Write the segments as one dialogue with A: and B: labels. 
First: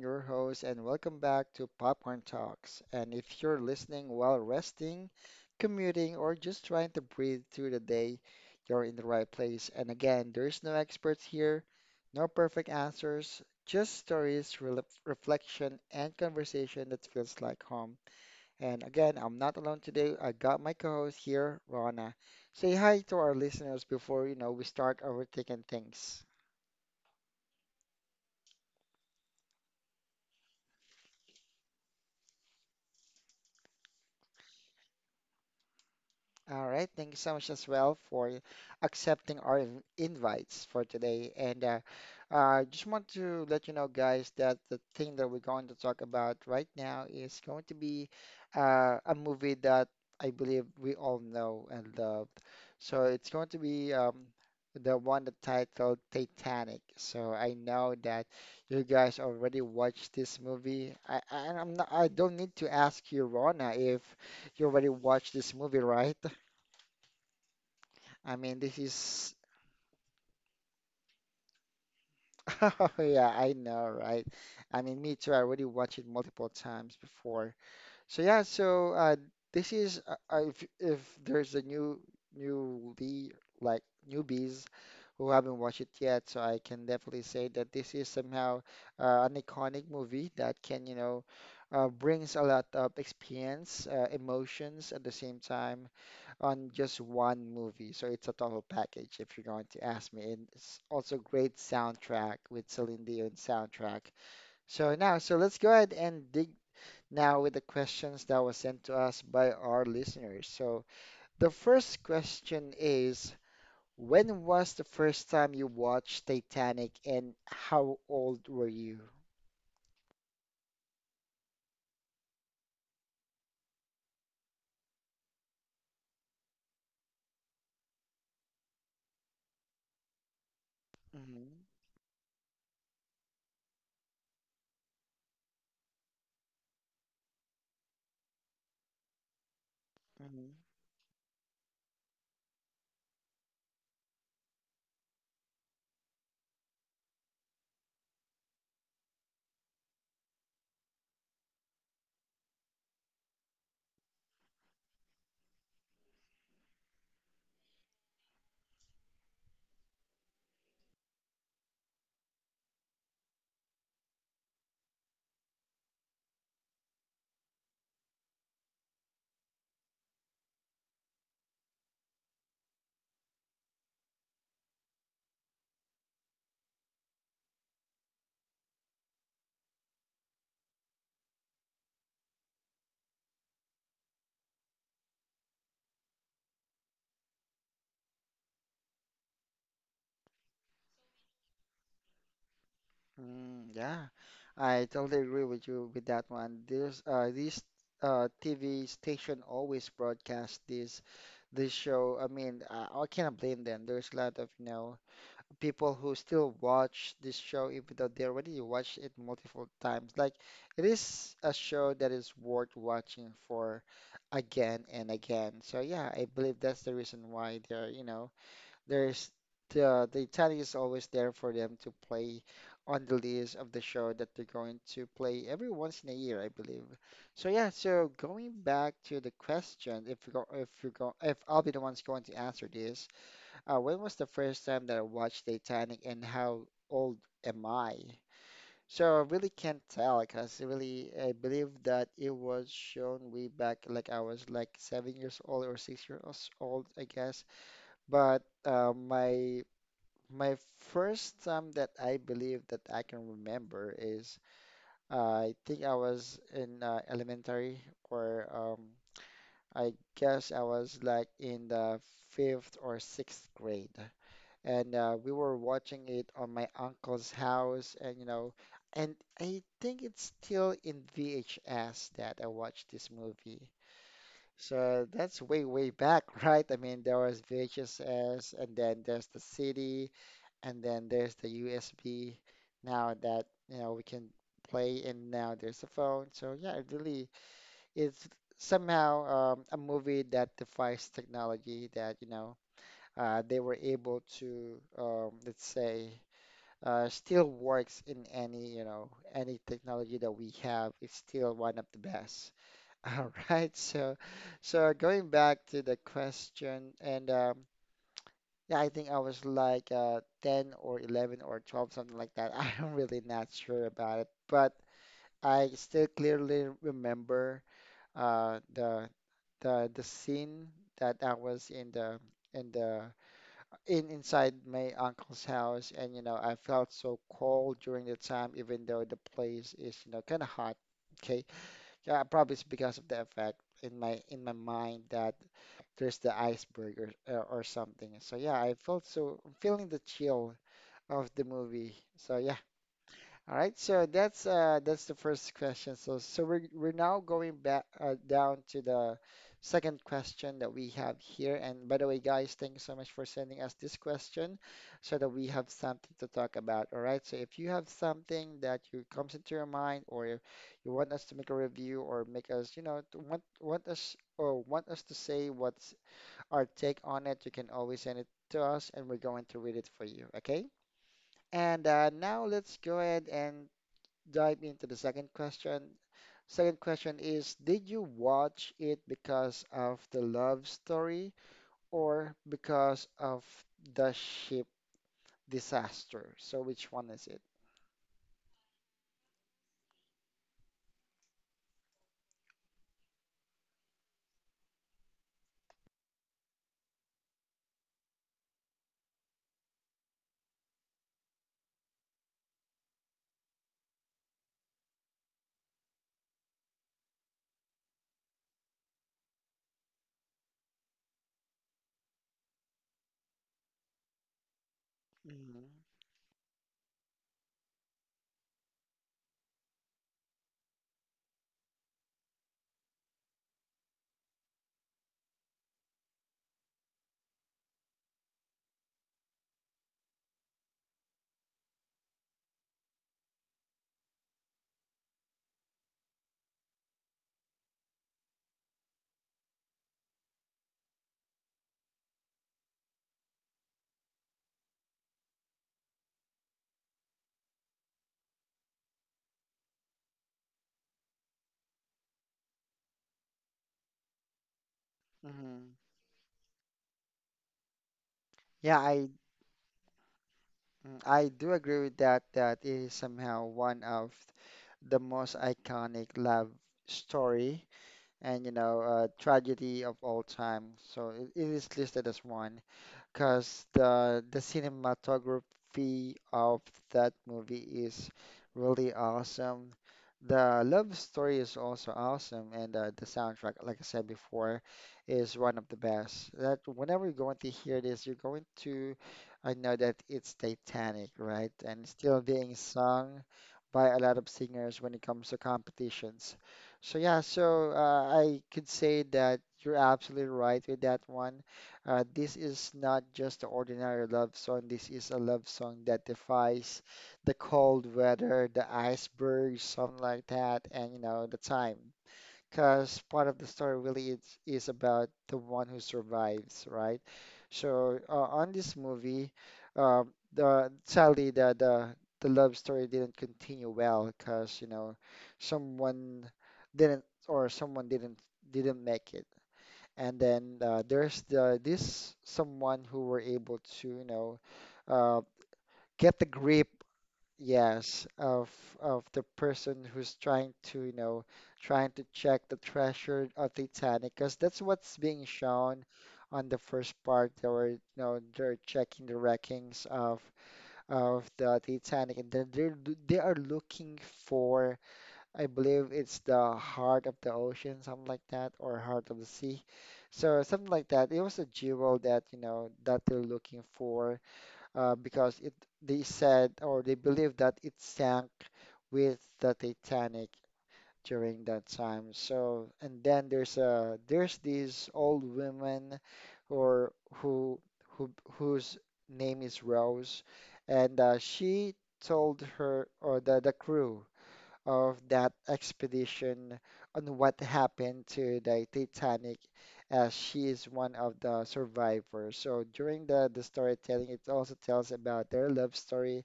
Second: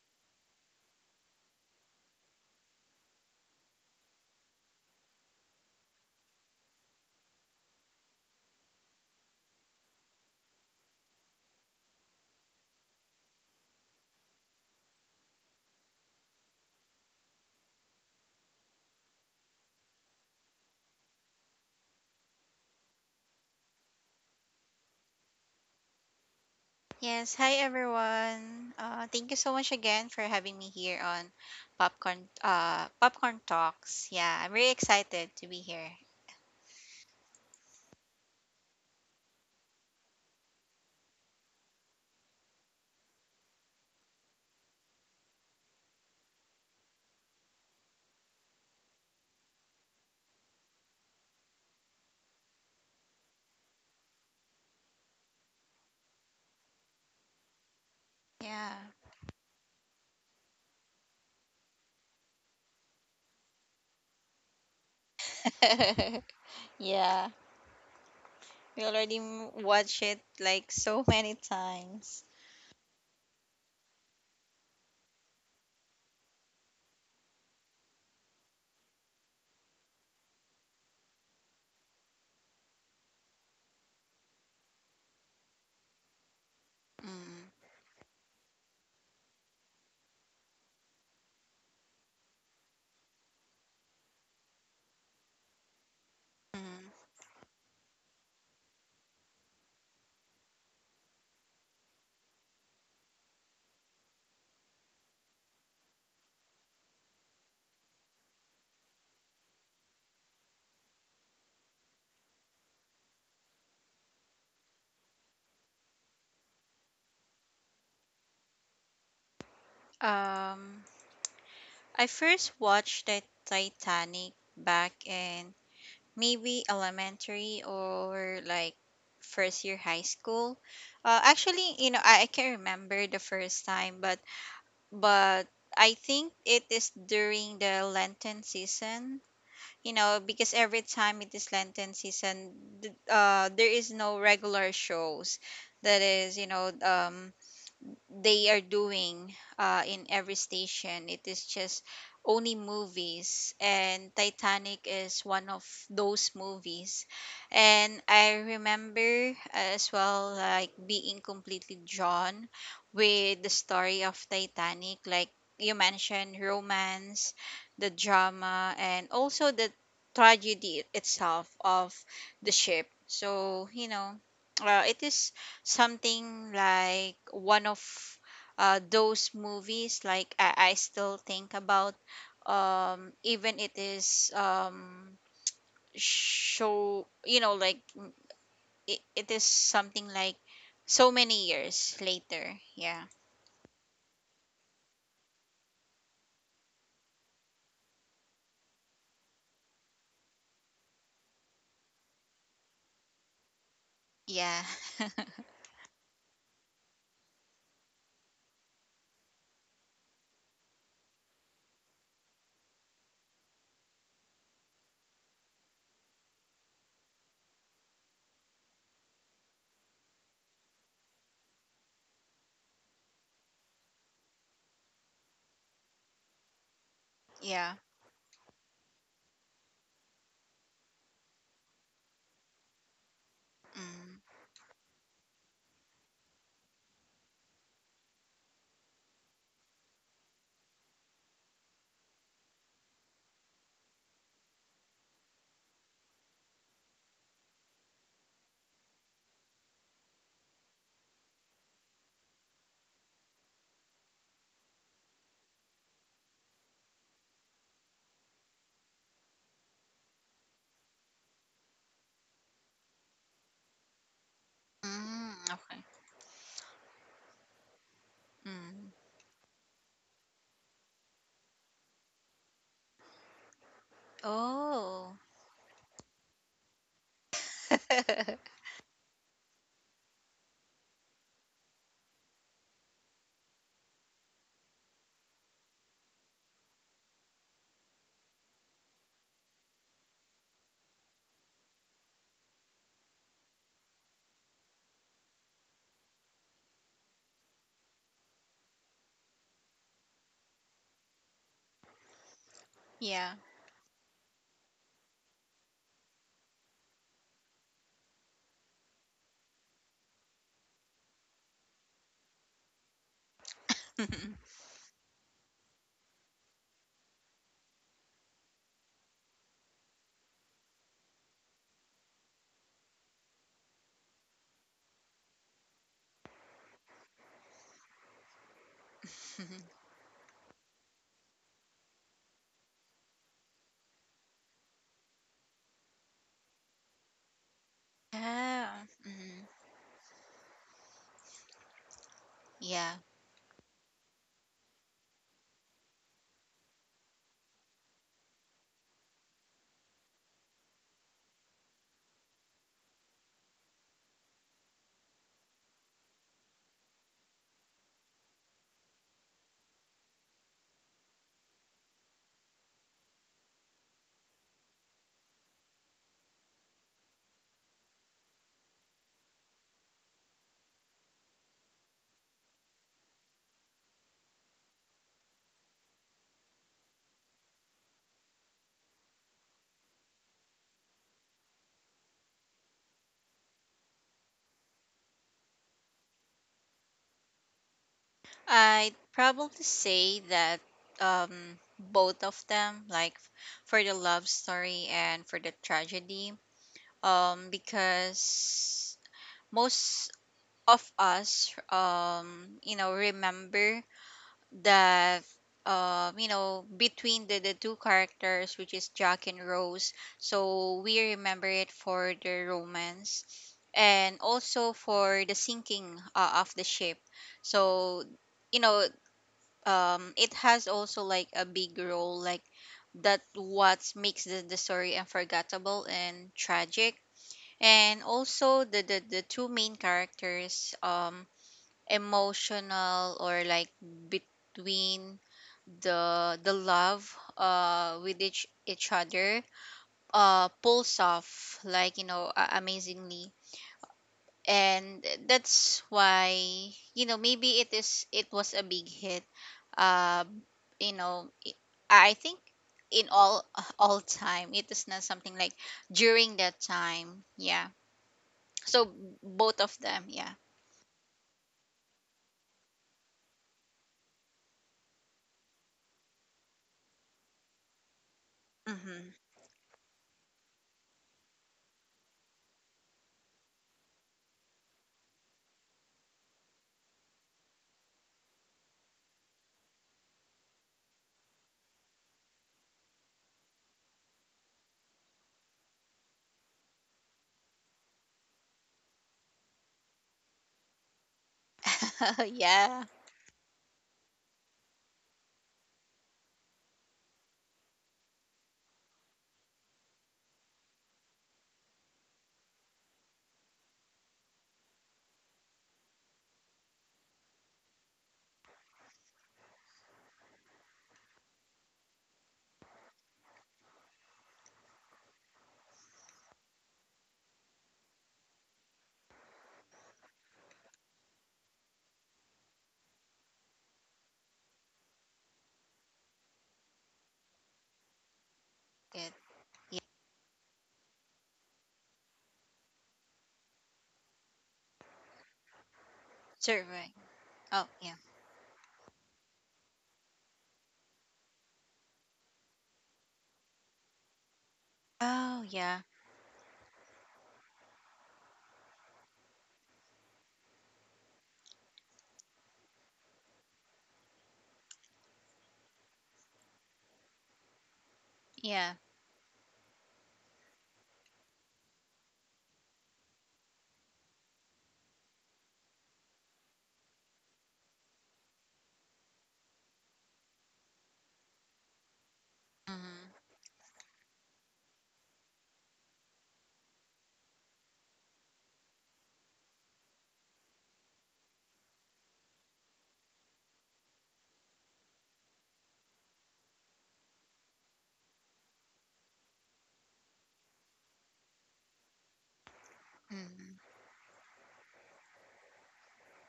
A: your host, and welcome back to Popcorn Talks. And if you're listening while resting, commuting, or just trying to breathe through the day, you're in the right place. And again, there's no experts here, no perfect answers, just stories, rel reflection, and conversation that feels like home. And again, I'm not alone today. I got my co-host here, Rana. Say hi to our listeners before we start overthinking things.
B: Yes, hi everyone. Thank you so much again for having me here on Popcorn Talks. Yeah, I'm really excited to be here.
A: All right. Thank you so much as well for accepting our invites for today. And I just want to let you know, guys, that the thing that we're going to talk about right now is going to be a movie that I believe we all know and love. So it's going to be the one that titled Titanic. So I know that
B: Yeah.
A: you guys already watched this movie. I, I'm not, I don't need to ask you, Rona, if you already watched this movie, right?
B: yeah.
A: I mean, this
B: We already
A: is,
B: watch it like so many times.
A: oh, yeah, I know, right? I mean, me too. I already watched it multiple times before. So yeah, so this is if there's a new newly like newbies who haven't watched it yet, so I can definitely
B: Mm,
A: say that this is somehow an iconic movie that can brings a lot of experience, emotions at the same time, on just
B: mm.
A: one movie. So it's a total package if you're going to ask me. And it's also great soundtrack with Celine Dion soundtrack. So now, so let's go ahead and dig now with the questions that was sent to us by our listeners. So the first question is, when was the first time you watched Titanic and how old were you?
B: Um, I first watched the Titanic back in maybe elementary or like first year high school.
A: Mm-hmm.
B: Actually, you know, I can't remember the first time, but but I think it is during the Lenten season. You know, because every time it is Lenten season, there is no regular shows. That is, you know, they are doing in every station. It is just only movies, and Titanic is one of those movies. And I remember as well, like being completely drawn with the story of Titanic, like you mentioned, romance, the drama, and also the tragedy itself of the ship. So, you know, it is something like one of those movies like I still think about even it is show you know like it is something like so many years later. Yeah.
A: Mm, yeah, I totally agree with you with that one. There's this TV station always broadcast this show. I mean, I cannot blame them. There's a lot of
B: Yeah.
A: people who still watch this show even though they already watched it multiple times. Like it is a show that is worth watching for again and again. So yeah, I believe that's the reason why they're you know there's the Italian is always there for them to play on the list of the show that they're going to play every once in a year, I believe. So yeah,
B: Yeah.
A: so going back to the question, if you go, if you go, if I'll be the one's going to answer this, when
B: Mm.
A: was the first time that I watched Titanic and how old am I? So I really can't tell because really I believe that it was shown way back like I was like 7 years old or 6 years old, I guess. But my first time that I believe that I can remember is I think I was in elementary, or I guess I was like in the fifth or sixth grade. And
B: Mm,
A: we were
B: okay.
A: watching it on my uncle's house, and you know,
B: Mm.
A: and I think it's still in VHS that I watched this movie. So
B: Oh.
A: that's way, way back, right? I mean, there was VHS, and then there's the city and then there's the USB now that we can play, and now there's a phone. So yeah, it really is somehow a movie that defies technology that they were able to let's say still works in any you know any technology that we have. It's still one of the best. All
B: Yeah.
A: right, so going back to the question and yeah, I think I was like 10 or 11 or 12, something like that. I'm really not sure about it, but I still clearly remember uh, the the scene that I was in the in the in inside my uncle's house, and I felt so cold during the time, even though the place is kind of hot. Okay, yeah, probably it's because of the effect in my mind that there's the iceberg or something. So yeah,
B: Yeah.
A: I felt so
B: Mm.
A: I'm feeling the chill of the movie. So yeah,
B: Yeah,
A: all right. So that's the first question. So we're now going back down to the second question that we have here. And by the way, guys, thank you so much for sending us this question so that we have something to talk about. All right. So if you have something that you comes into your mind or you want us to make a review or make us, to want us to say what's our take on it, you can always send it to us and we're going to read it for you. Okay? And now let's go ahead and dive into the second question. Second question is, did you watch it because of the love story or because of the ship disaster? So which one is it?
B: I'd probably say that both of them, like for the love story and for the tragedy, because most of us you know remember that you know between the two characters which is Jack and Rose, so we remember it for the romance and also for the
A: Hmm.
B: sinking of the ship. So you know, it has also like a big role like that, what makes the story unforgettable and tragic, and also the the two main characters emotional or like between the love with each other, pulls off like you know amazingly. And that's why you know maybe it is it was a big hit, uh you know I think in all all time, it is not something like
A: Hmm.
B: during that time. Yeah,
A: Yeah,
B: so
A: I
B: both of them. Yeah.
A: mm, I do agree with that. That it is somehow one of the most iconic love story and
B: Mm-hmm.
A: tragedy of all time. So it is listed as one. Because the cinematography of that movie is really awesome. The love story is also awesome, and the soundtrack, like I said before, is one of the best. That whenever you're going to hear this, you're going to, I know that it's Titanic, right? And still being
B: Yeah.
A: sung by a lot of singers when it comes to competitions. So yeah, so I could say that you're absolutely right with that one. This is not just an ordinary love song. This is a love song that defies the cold weather, the iceberg, something like that, and the time. Because part of the story really is about the one who survives, right? So on this movie, uh, the sadly the love story didn't continue well because someone someone didn't
B: Good.
A: make it. And then there's the this someone who were able touh, get the grip,
B: Survey. Oh yeah.
A: yes, of the person who's trying to check the treasure of Titanic, because that's what's being
B: Oh yeah.
A: shown on the first part. They're checking the wreckings of the Titanic, and then they are looking for. I believe it's the heart of the ocean, something like that,
B: Yeah.
A: or heart of the sea. So something like that. It was a jewel that they're looking for, because it they said or they believe that it sank with the Titanic during that time. So and
B: Mm-hmm.
A: then there's these old women or who whose name is Rose, and she told her or the crew of that expedition on what happened to the Titanic, as she is one of the survivors. So during the
B: Hmm.
A: storytelling, it also tells about their love story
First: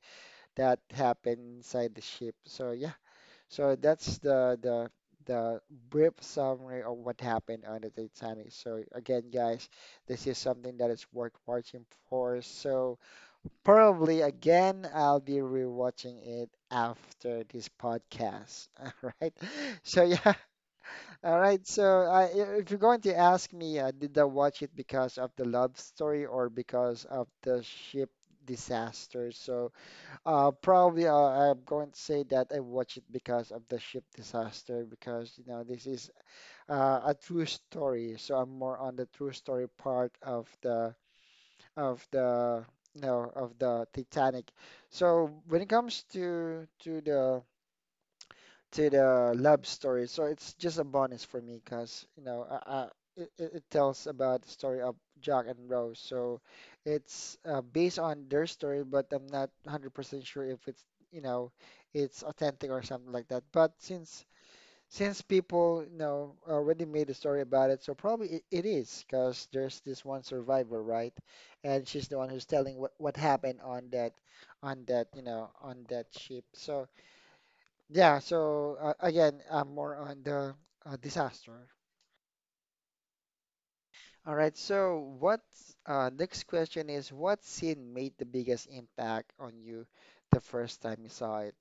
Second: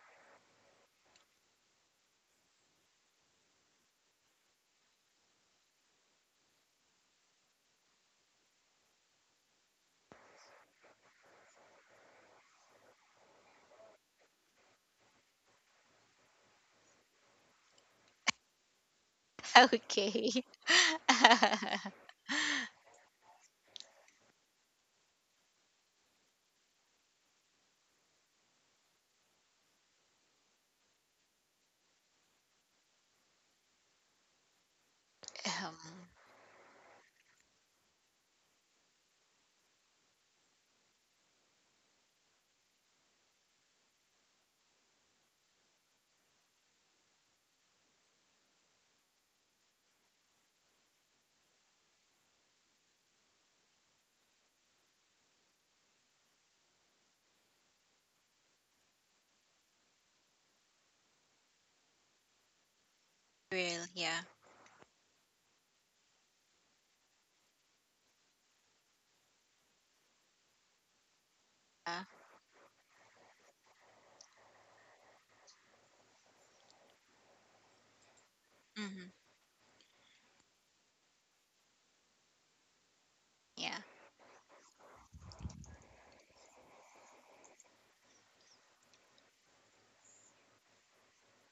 A: that happened inside the ship. So yeah, so that's the brief summary of what happened on the Titanic. So again, guys, this is something that is worth watching for. So probably again, I'll be rewatching it after this podcast. All right. So yeah,
B: Okay.
A: all right. So if you're going to ask me, did I watch it because of the love story or because of the ship disaster? So probably I'm going to say that I watched it because of the ship disaster because
B: Um,
A: this is a true story. So I'm more on the true story part of the of the Titanic. So when it comes to the love story, so it's just a bonus for me because you know I, it tells about the story of Jack and Rose. So it's based on their story, but I'm not 100% sure if it's you know it's authentic or something like that. But
B: real,
A: since
B: yeah.
A: since people, already made a story about it, so probably it is because there's this one survivor, right? And she's
B: Uh,
A: the one who's telling what happened on that ship. So yeah, so
B: mhm,
A: again, I'm more on the disaster.
B: yeah.
A: All right, so what next question is what scene made the biggest impact on you the first time you saw it?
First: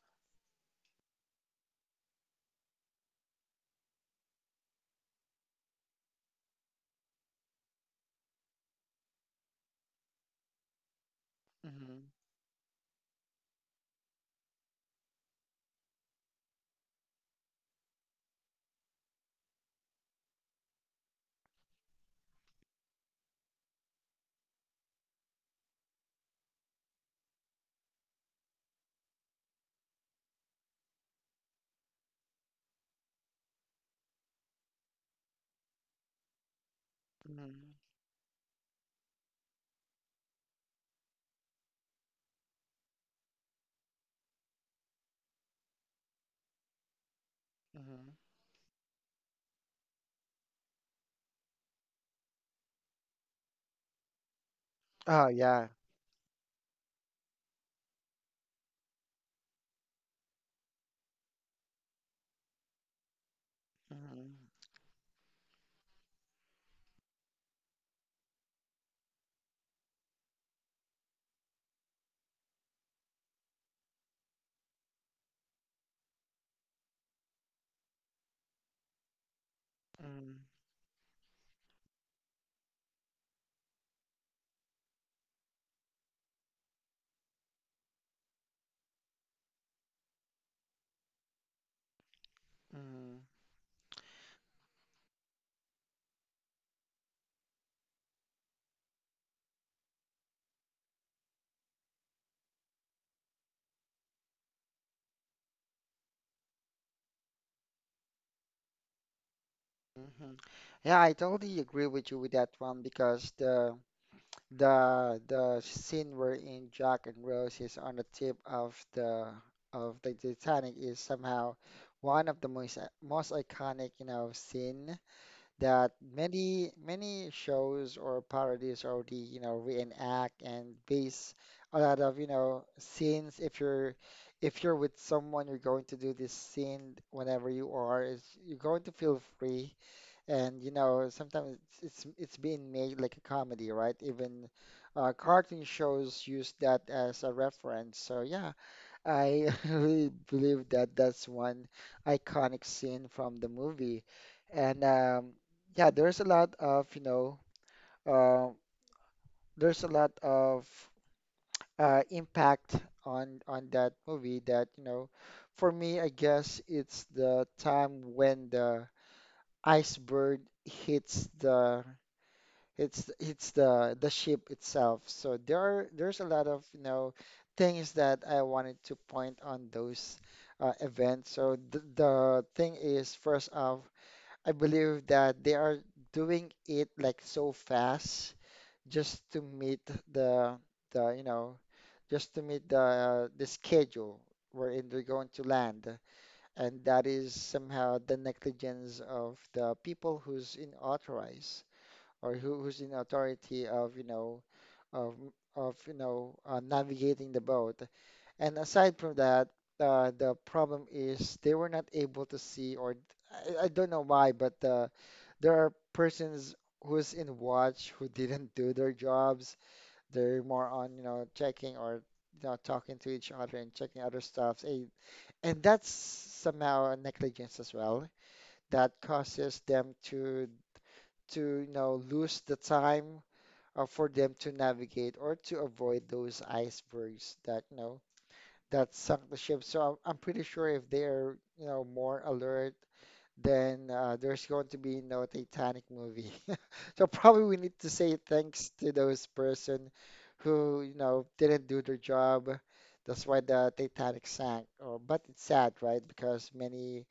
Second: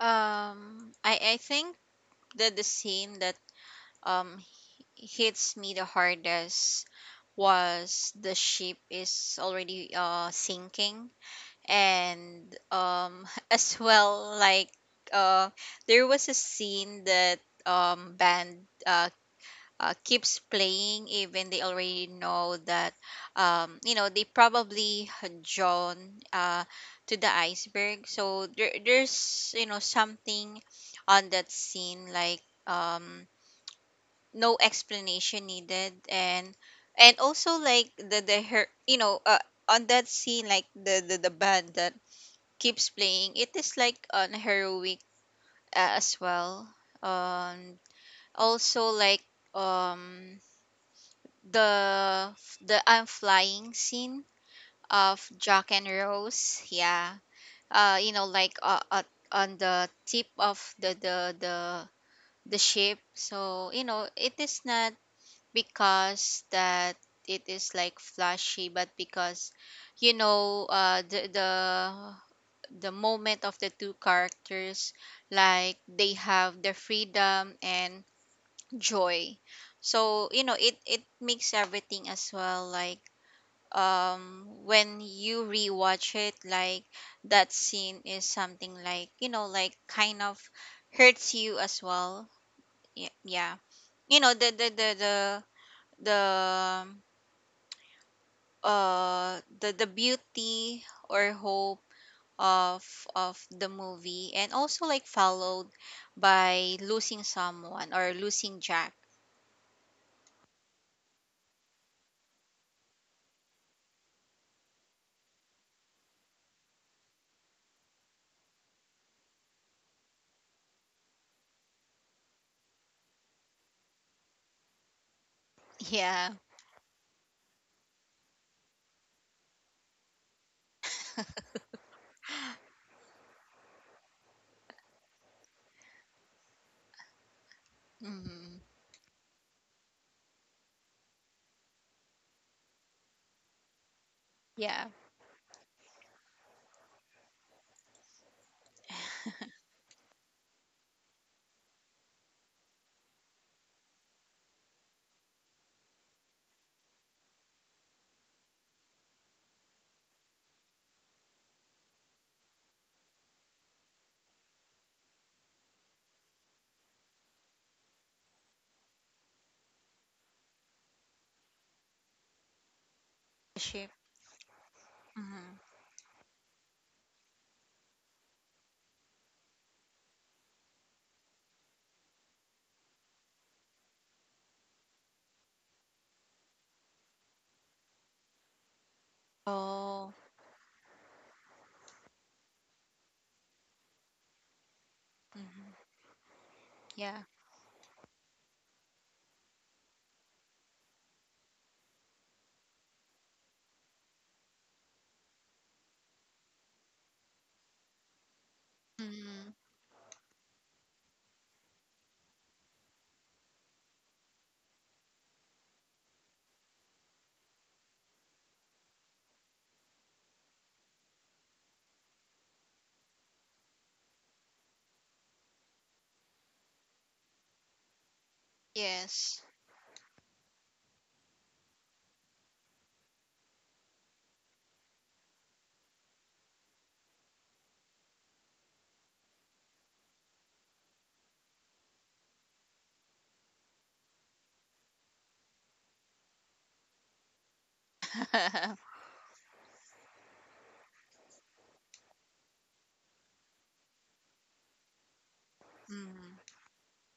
B: I think the scene that um hits me the hardest was the ship is already sinking.
A: Hmm.
B: And as well like uh there was a scene that band uh, keeps playing even they already know that you know they probably had drawn uh to the iceberg. So there there's you know something on that scene like no explanation needed. And also
A: Hmm.
B: like the her you know, on that scene, like the band that keeps playing, it is like on heroic, as well. um
A: Hmm.
B: Also like um the the I'm flying scene of
A: Oh
B: Jack
A: yeah.
B: and Rose. Yeah, you know like on the tip of the ship. So you know
A: Mm-hmm.
B: it is not because that it is like flashy, but because you know the moment of the two characters, like they have their freedom and joy. So
A: Hmm.
B: you know it it makes everything as well like, when you rewatch it like that scene is something like you know like kind of hurts you as well.
A: Hmm.
B: Yeah, you know the the beauty or hope of of the movie, and also like followed by losing someone or losing Jack.
A: Mhm. Yeah, I totally agree with you with that one because the scene wherein Jack and Rose is on the tip of the Titanic is somehow one of the most iconic, scene that
B: Yeah.
A: many shows or parodies already, reenact and base a lot of, scenes if you're with someone, you're going to do this scene whenever you are, is
B: Mm-hmm.
A: you're going to feel free and sometimes it's being made like a comedy, right? Even
B: Yeah.
A: cartoon shows use that as a reference. So yeah, I really believe that that's one iconic scene from the movie. And Yeah, there's a lot of uh, there's a lot of impact on that movie that. For me, I guess it's the time when the iceberg hits the. It's
B: The ship.
A: the ship itself. So there
B: Mm-hmm.
A: are there's a lot of things that I wanted to point on those events. So the thing is, first off, I believe that they are doing it like so fast just to meet
B: Oh.
A: the the just to meet the schedule wherein they're going to
B: Mm-hmm.
A: land, and that
B: Yeah.
A: is somehow the negligence of the people who's in authorize or who's in authority of of of navigating the boat. And aside from that,
B: Mm-hmm.
A: the problem is they were not able to see, or I don't know why, but there are persons who's in watch who didn't do their jobs. They're more on checking or talking to each other and checking other stuff. And that's somehow a negligence as well that
B: Yes.
A: causes them to lose the time for them to navigate or to avoid those icebergs that that sunk the ship. So I'm pretty sure if they're more alert, then there's going to be no Titanic movie. So probably we need to say thanks
B: Mm-hmm.
A: to those person who didn't do their job. That's why the Titanic sank. Oh, but it's sad, right? Because many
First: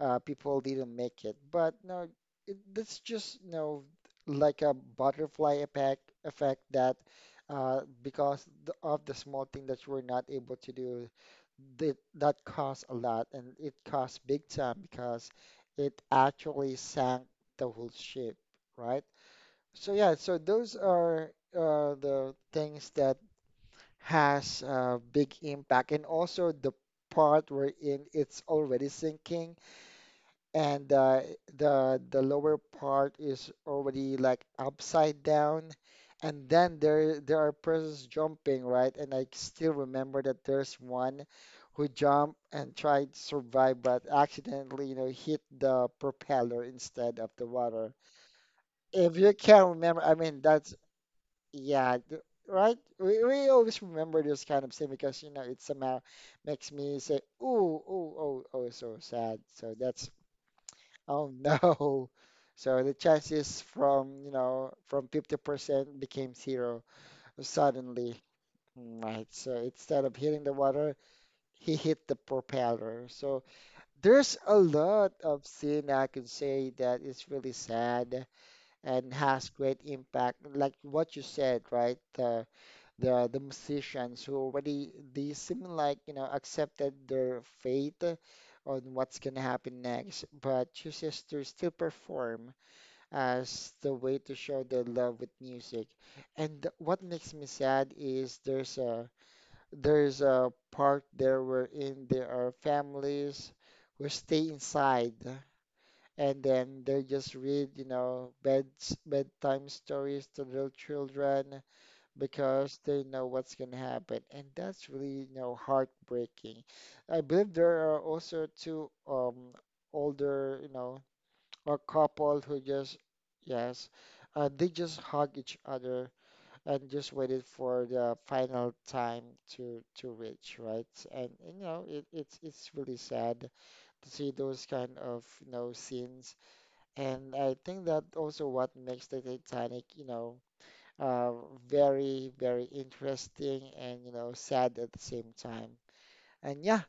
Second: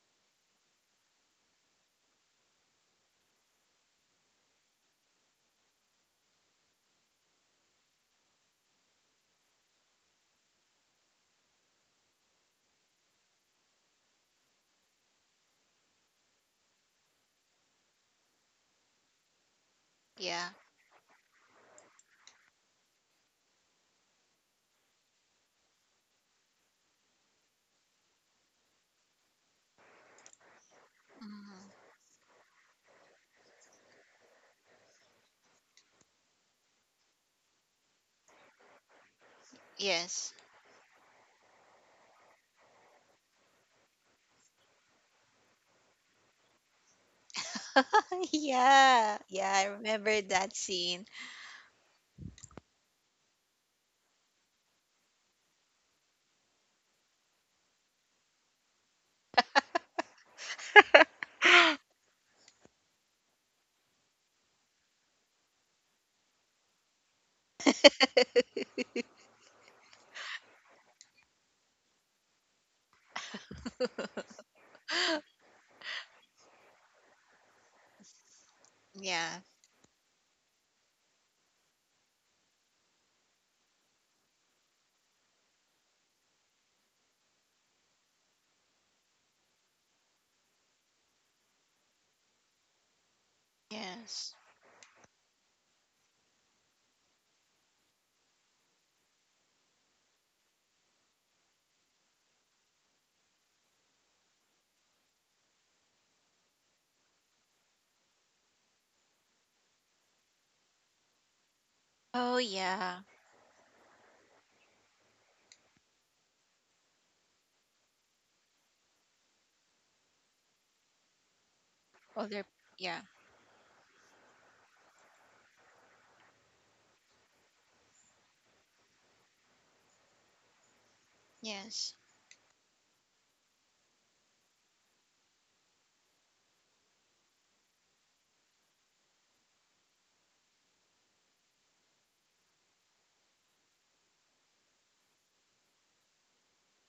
A: people didn't make it. But no, it, that's just like a butterfly effect that because of the small thing that we're not able to do, that that costs a lot and it costs big time because it actually sank the whole ship, right? So yeah, so
B: Yeah.
A: those are the things that has a big impact and also the part wherein it's already sinking and
B: Mm-hmm.
A: the lower part is already like upside down and then there are persons jumping, right, and I still remember
B: Yes.
A: that there's one who jumped and tried to survive but accidentally hit the propeller instead of the water if
B: Yeah,
A: you
B: yeah, I
A: can remember. I
B: remember
A: mean
B: that
A: that's
B: scene.
A: yeah right, we always remember this kind of thing because it somehow makes me say ooh, ooh, oh, oh, so sad, so that's oh no. So the chances from, you know, from 50% became zero suddenly. Right. So instead of hitting the water, he hit the propeller. So there's a lot of scene I can say that is really sad and
B: Yeah.
A: has great impact. Like what you said, right? The musicians who already they seem like, you know, accepted their fate on what's gonna happen next, but chooses to still perform as the way
B: Yes.
A: to show their love with music. And what makes me sad is there's a part there wherein there are families who stay inside and then they just read, you know, beds bedtime stories to little children
B: Oh
A: because
B: yeah.
A: they know what's gonna happen. And that's really, you know, heartbreaking. I believe there are also two older, you know, a couple
B: Other.
A: who just
B: Yeah.
A: yes they just hug each other and just waited for the final time to reach, right, and you know,
B: Yes.
A: it's really sad to see those kind of you know scenes and I think that also what makes the Titanic you know uh, very interesting and you know sad at the same time and yeah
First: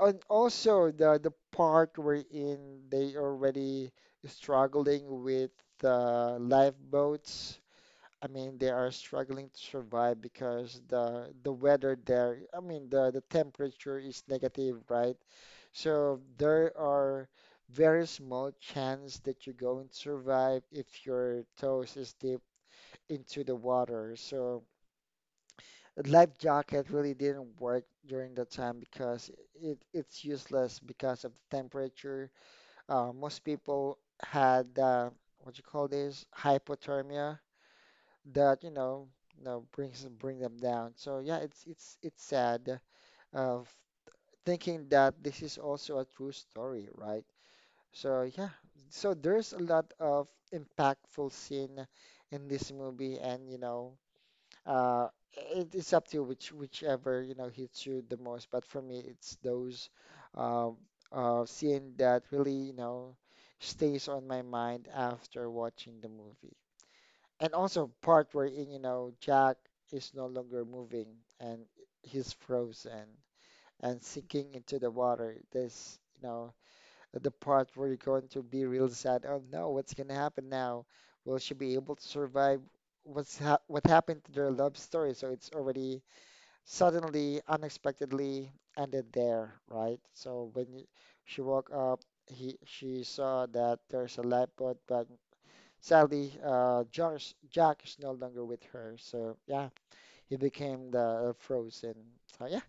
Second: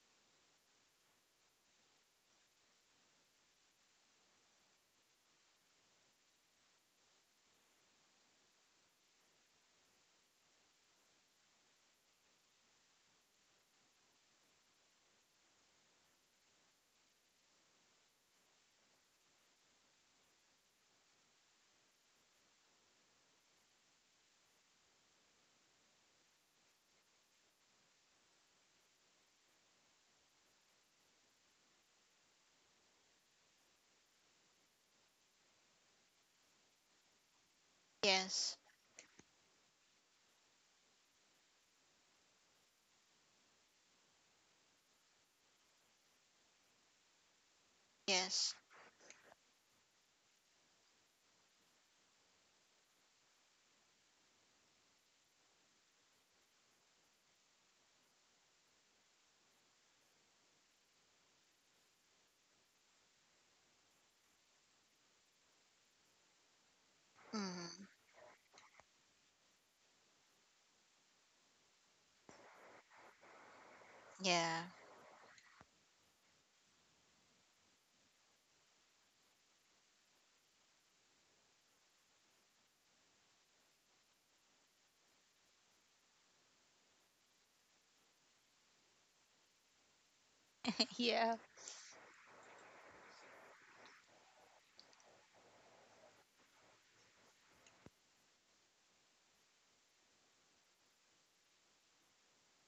A: and also the part wherein they already struggling with the lifeboats. I mean, they are struggling to survive because the weather there, I mean, the temperature is negative, right? So there are very small chance that you're going to survive if your toes is deep into the water. So the life jacket really didn't work during that time because it's useless because of the temperature. Most people had what you call this hypothermia
B: Yes.
A: that you know bring them down. So yeah, it's sad of thinking that this is also a true story, right? So yeah,
B: Yes.
A: so there's a lot of impactful scene in this movie, and you know uh, it's up to you which whichever you know hits you the most. But for me, it's those uh, scene that really you know stays on my mind after watching the movie. And
B: Mm,
A: also part wherein you know Jack is no longer moving and he's frozen and sinking
B: yeah.
A: into the water. This you know the part where you're going to be real sad. Oh no, what's gonna happen now? Will she be able to survive? What's ha what happened to their love story? So it's already suddenly, unexpectedly ended there, right? So when
B: Yeah.
A: she woke up, he she saw that there's a lifeboat, but sadly, Josh Jack is no longer with her. So yeah, he became the frozen. So yeah.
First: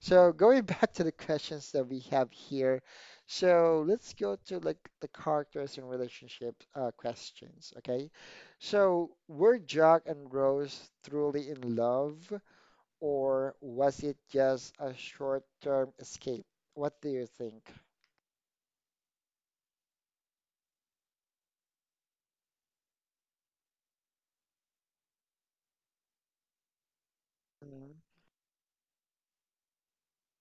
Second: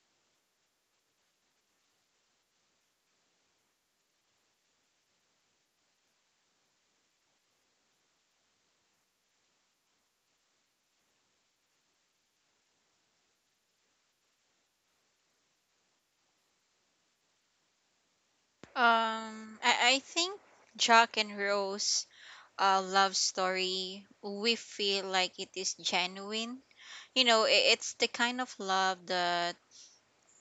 A: So going back to the questions that we have here. So let's go to like the characters and relationship questions. Okay. So were Jack and Rose truly in love, or was it just a short-term escape? What do you think?
B: I think Jack and Rose love story, we feel like it is genuine. You know,
A: Mm-hmm.
B: it's the kind of love that,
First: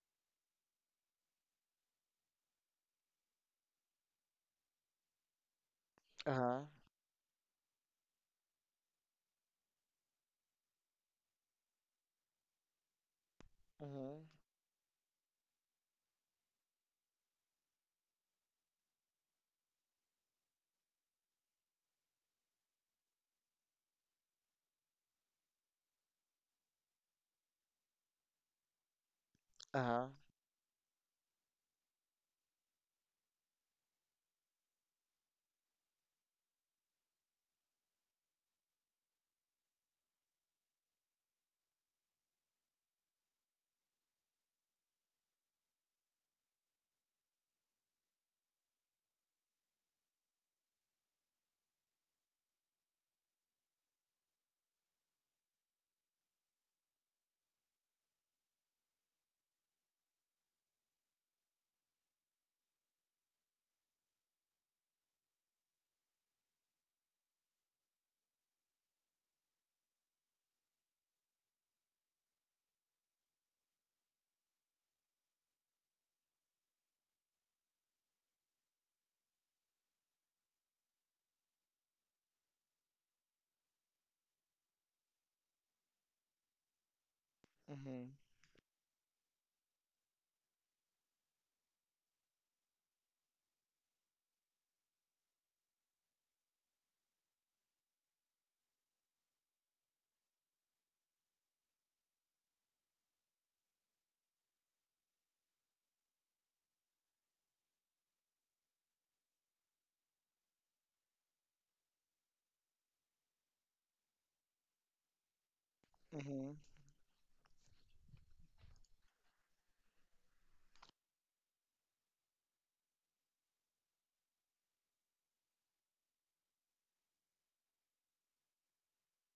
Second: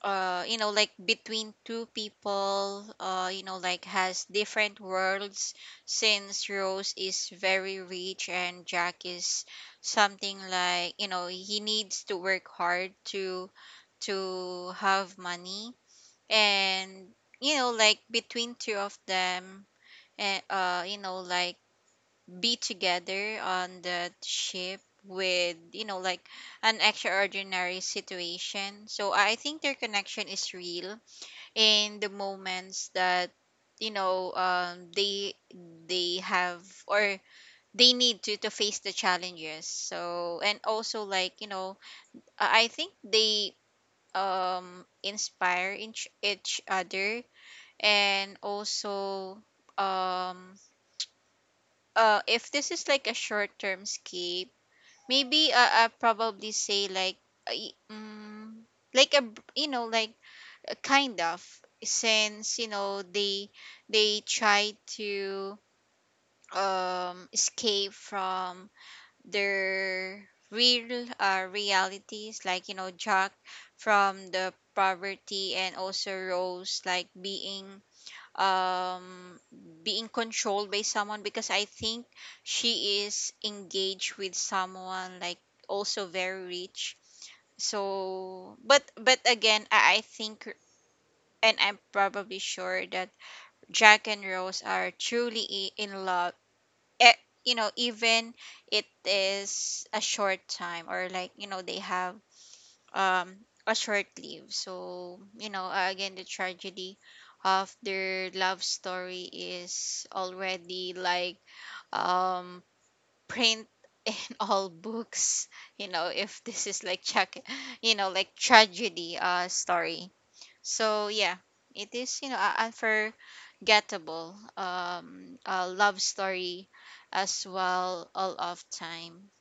B: you know, like between two people, you know, like has different worlds, since
A: Uh-huh.
B: Rose is very rich and Jack is something like, you know, he needs to work hard
A: Mm-hmm.
B: to have money. And you know like between two of them, and you know like be together on the ship with you know like an extraordinary situation. So I think their
A: Uh-huh.
B: connection is real in the moments that you know they have or they need to face the challenges. So and also like you know I think they um inspire each other. And also um if this is like a short term escape, maybe I probably say like I- mm like you know like a kind of, since you know they try to escape from their real realities, like you know Jack from the poverty, and also Rose like being um being controlled by someone, because I think she is engaged with someone like also very rich.
A: Mm-hmm.
B: So but again I think and I'm probably sure that Jack and Rose are truly in love. Eh, you know, even it is a short time or like, you know, they have um a short lived. So you know, again, the tragedy of their love story is already like um print in all books. You know, if
A: Mm-hmm.
B: this is like check you know like tragedy story. So yeah, it is you know a unforgettable a love story as well all of time.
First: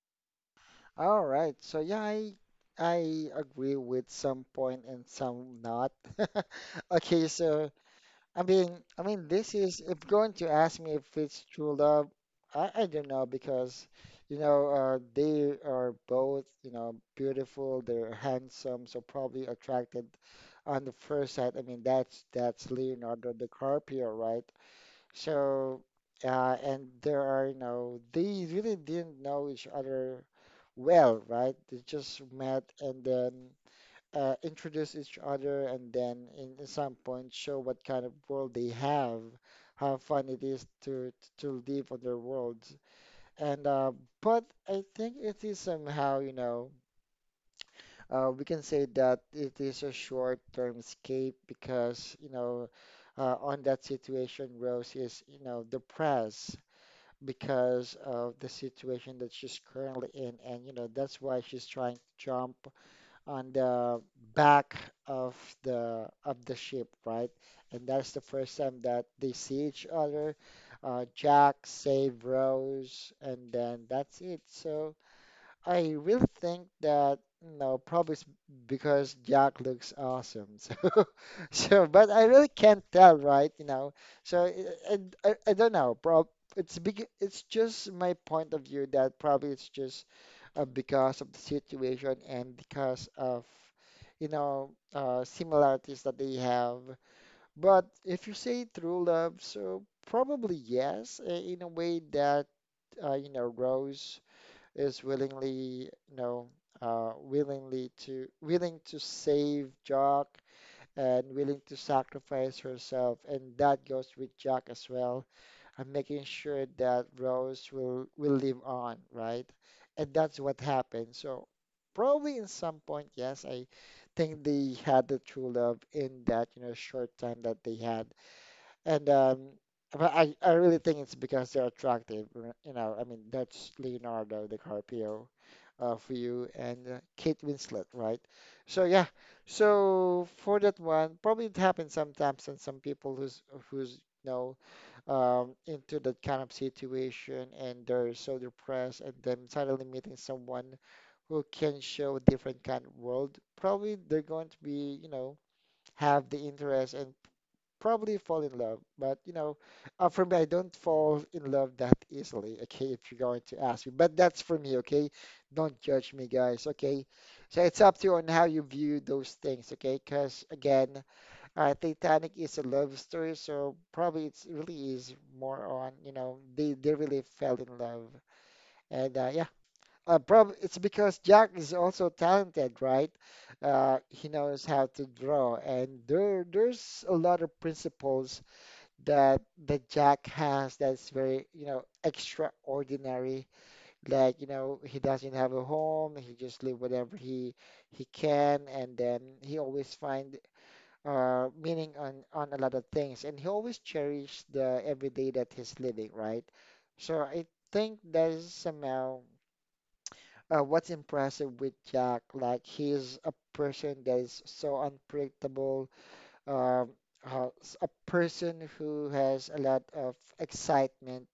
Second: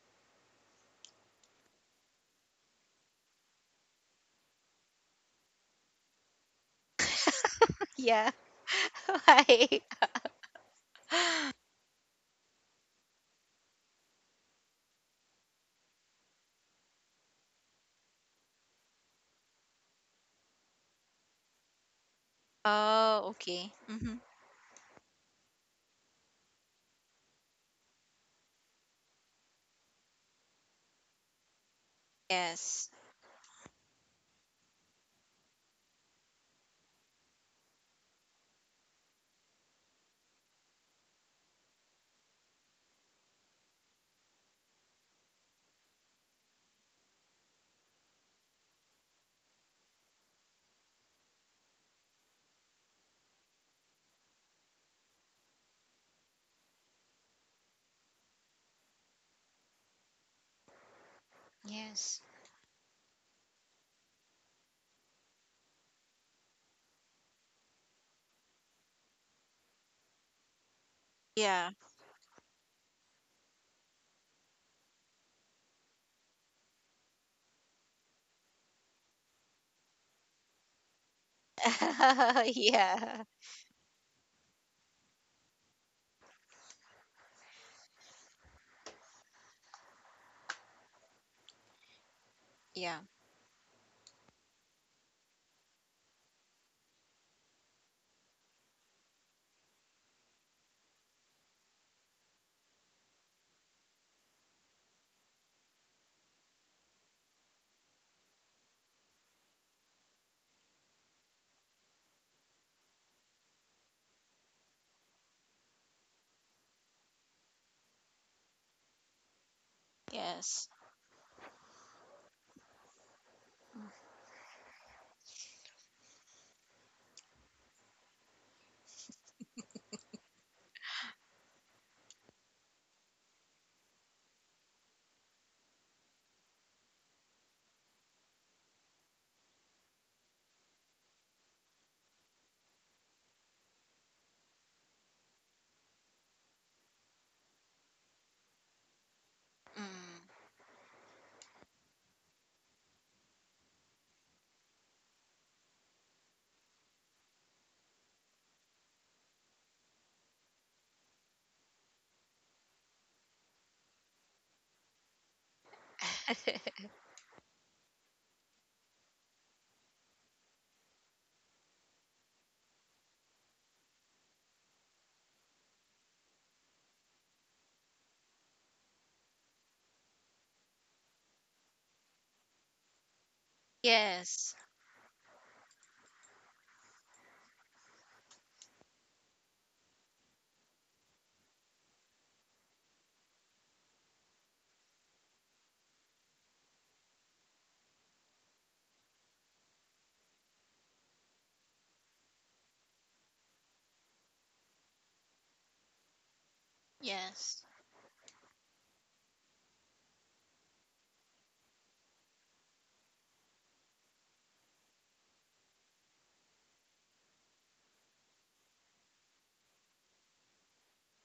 A: All right. So yeah, I agree with some point and some not. Okay, so
B: Yeah.
A: I mean, I mean, this is
B: Why?
A: if going to ask me if it's true love, I don't know because you know they are both you know beautiful, they're handsome, so probably attracted on the first sight. I mean, that's
B: Oh,
A: Leonardo
B: okay.
A: DiCaprio,
B: Mm-hmm.
A: right? So, and there are, you know, they really didn't know each other well, right? They just met
B: Yes.
A: and then introduced each other, and then in some point show what kind of world they have, how fun it is to live on their worlds. And But I think it is somehow, you know, we can say that it is a short-term escape because, you know, on that situation, Rose is, you know, depressed because of the situation that she's currently in. And, you know, that's why she's trying to
B: Yes.
A: jump on the back of the ship, right? And that's the first time that they see each other. Jack
B: Yeah.
A: save Rose, and then that's it. So I really think that no, probably it's because Jack looks awesome. So, so, but I really can't tell,
B: Yeah.
A: right? You know, so I don't know. Prob It's big. It's just my point of view that probably it's just because of the situation and
B: Yeah.
A: because of you know similarities that they have. But if you say true love, so probably yes, in a way that you know Rose is willingly, you know, willing to save Jack and willing to sacrifice herself, and that goes with Jack as well. I'm making sure that Rose will live on, right? And that's what
B: Yes.
A: happened. So probably in some point, yes, I think they had the true love in that, you know, short time that they had and but I really think it's because they're attractive. You know, I mean, that's Leonardo DiCaprio for you and Kate Winslet, right? So yeah, so for that one, probably it happens sometimes on some people who's you know into that kind of situation and they're so depressed and then suddenly meeting
B: Mm.
A: someone who can show a different kind of world. Probably they're going to be, you know, have the interest and probably fall in love. But you know, for me, I don't fall in love that easily. Okay, if you're going to ask me, but that's for me. Okay, don't judge me, guys. Okay, so it's up to you on how you view those things. Okay, because again, Titanic is a love story, so probably it's really is more on you know they really fell in love. And Yeah, probably it's because Jack is also talented, right? He
B: Yes.
A: knows how to draw, and there's a lot of principles that Jack has that's very, you know, extraordinary. Like, you know, he doesn't have a home. He just live whatever he can, and then he always find meaning on a lot of things, and he always cherish the everyday that he's living, right? So I
B: Yes.
A: think that is somehow what's impressive with Jack. Like, he's a person that is so unpredictable. Um, uh, s- a person who has a lot of excitement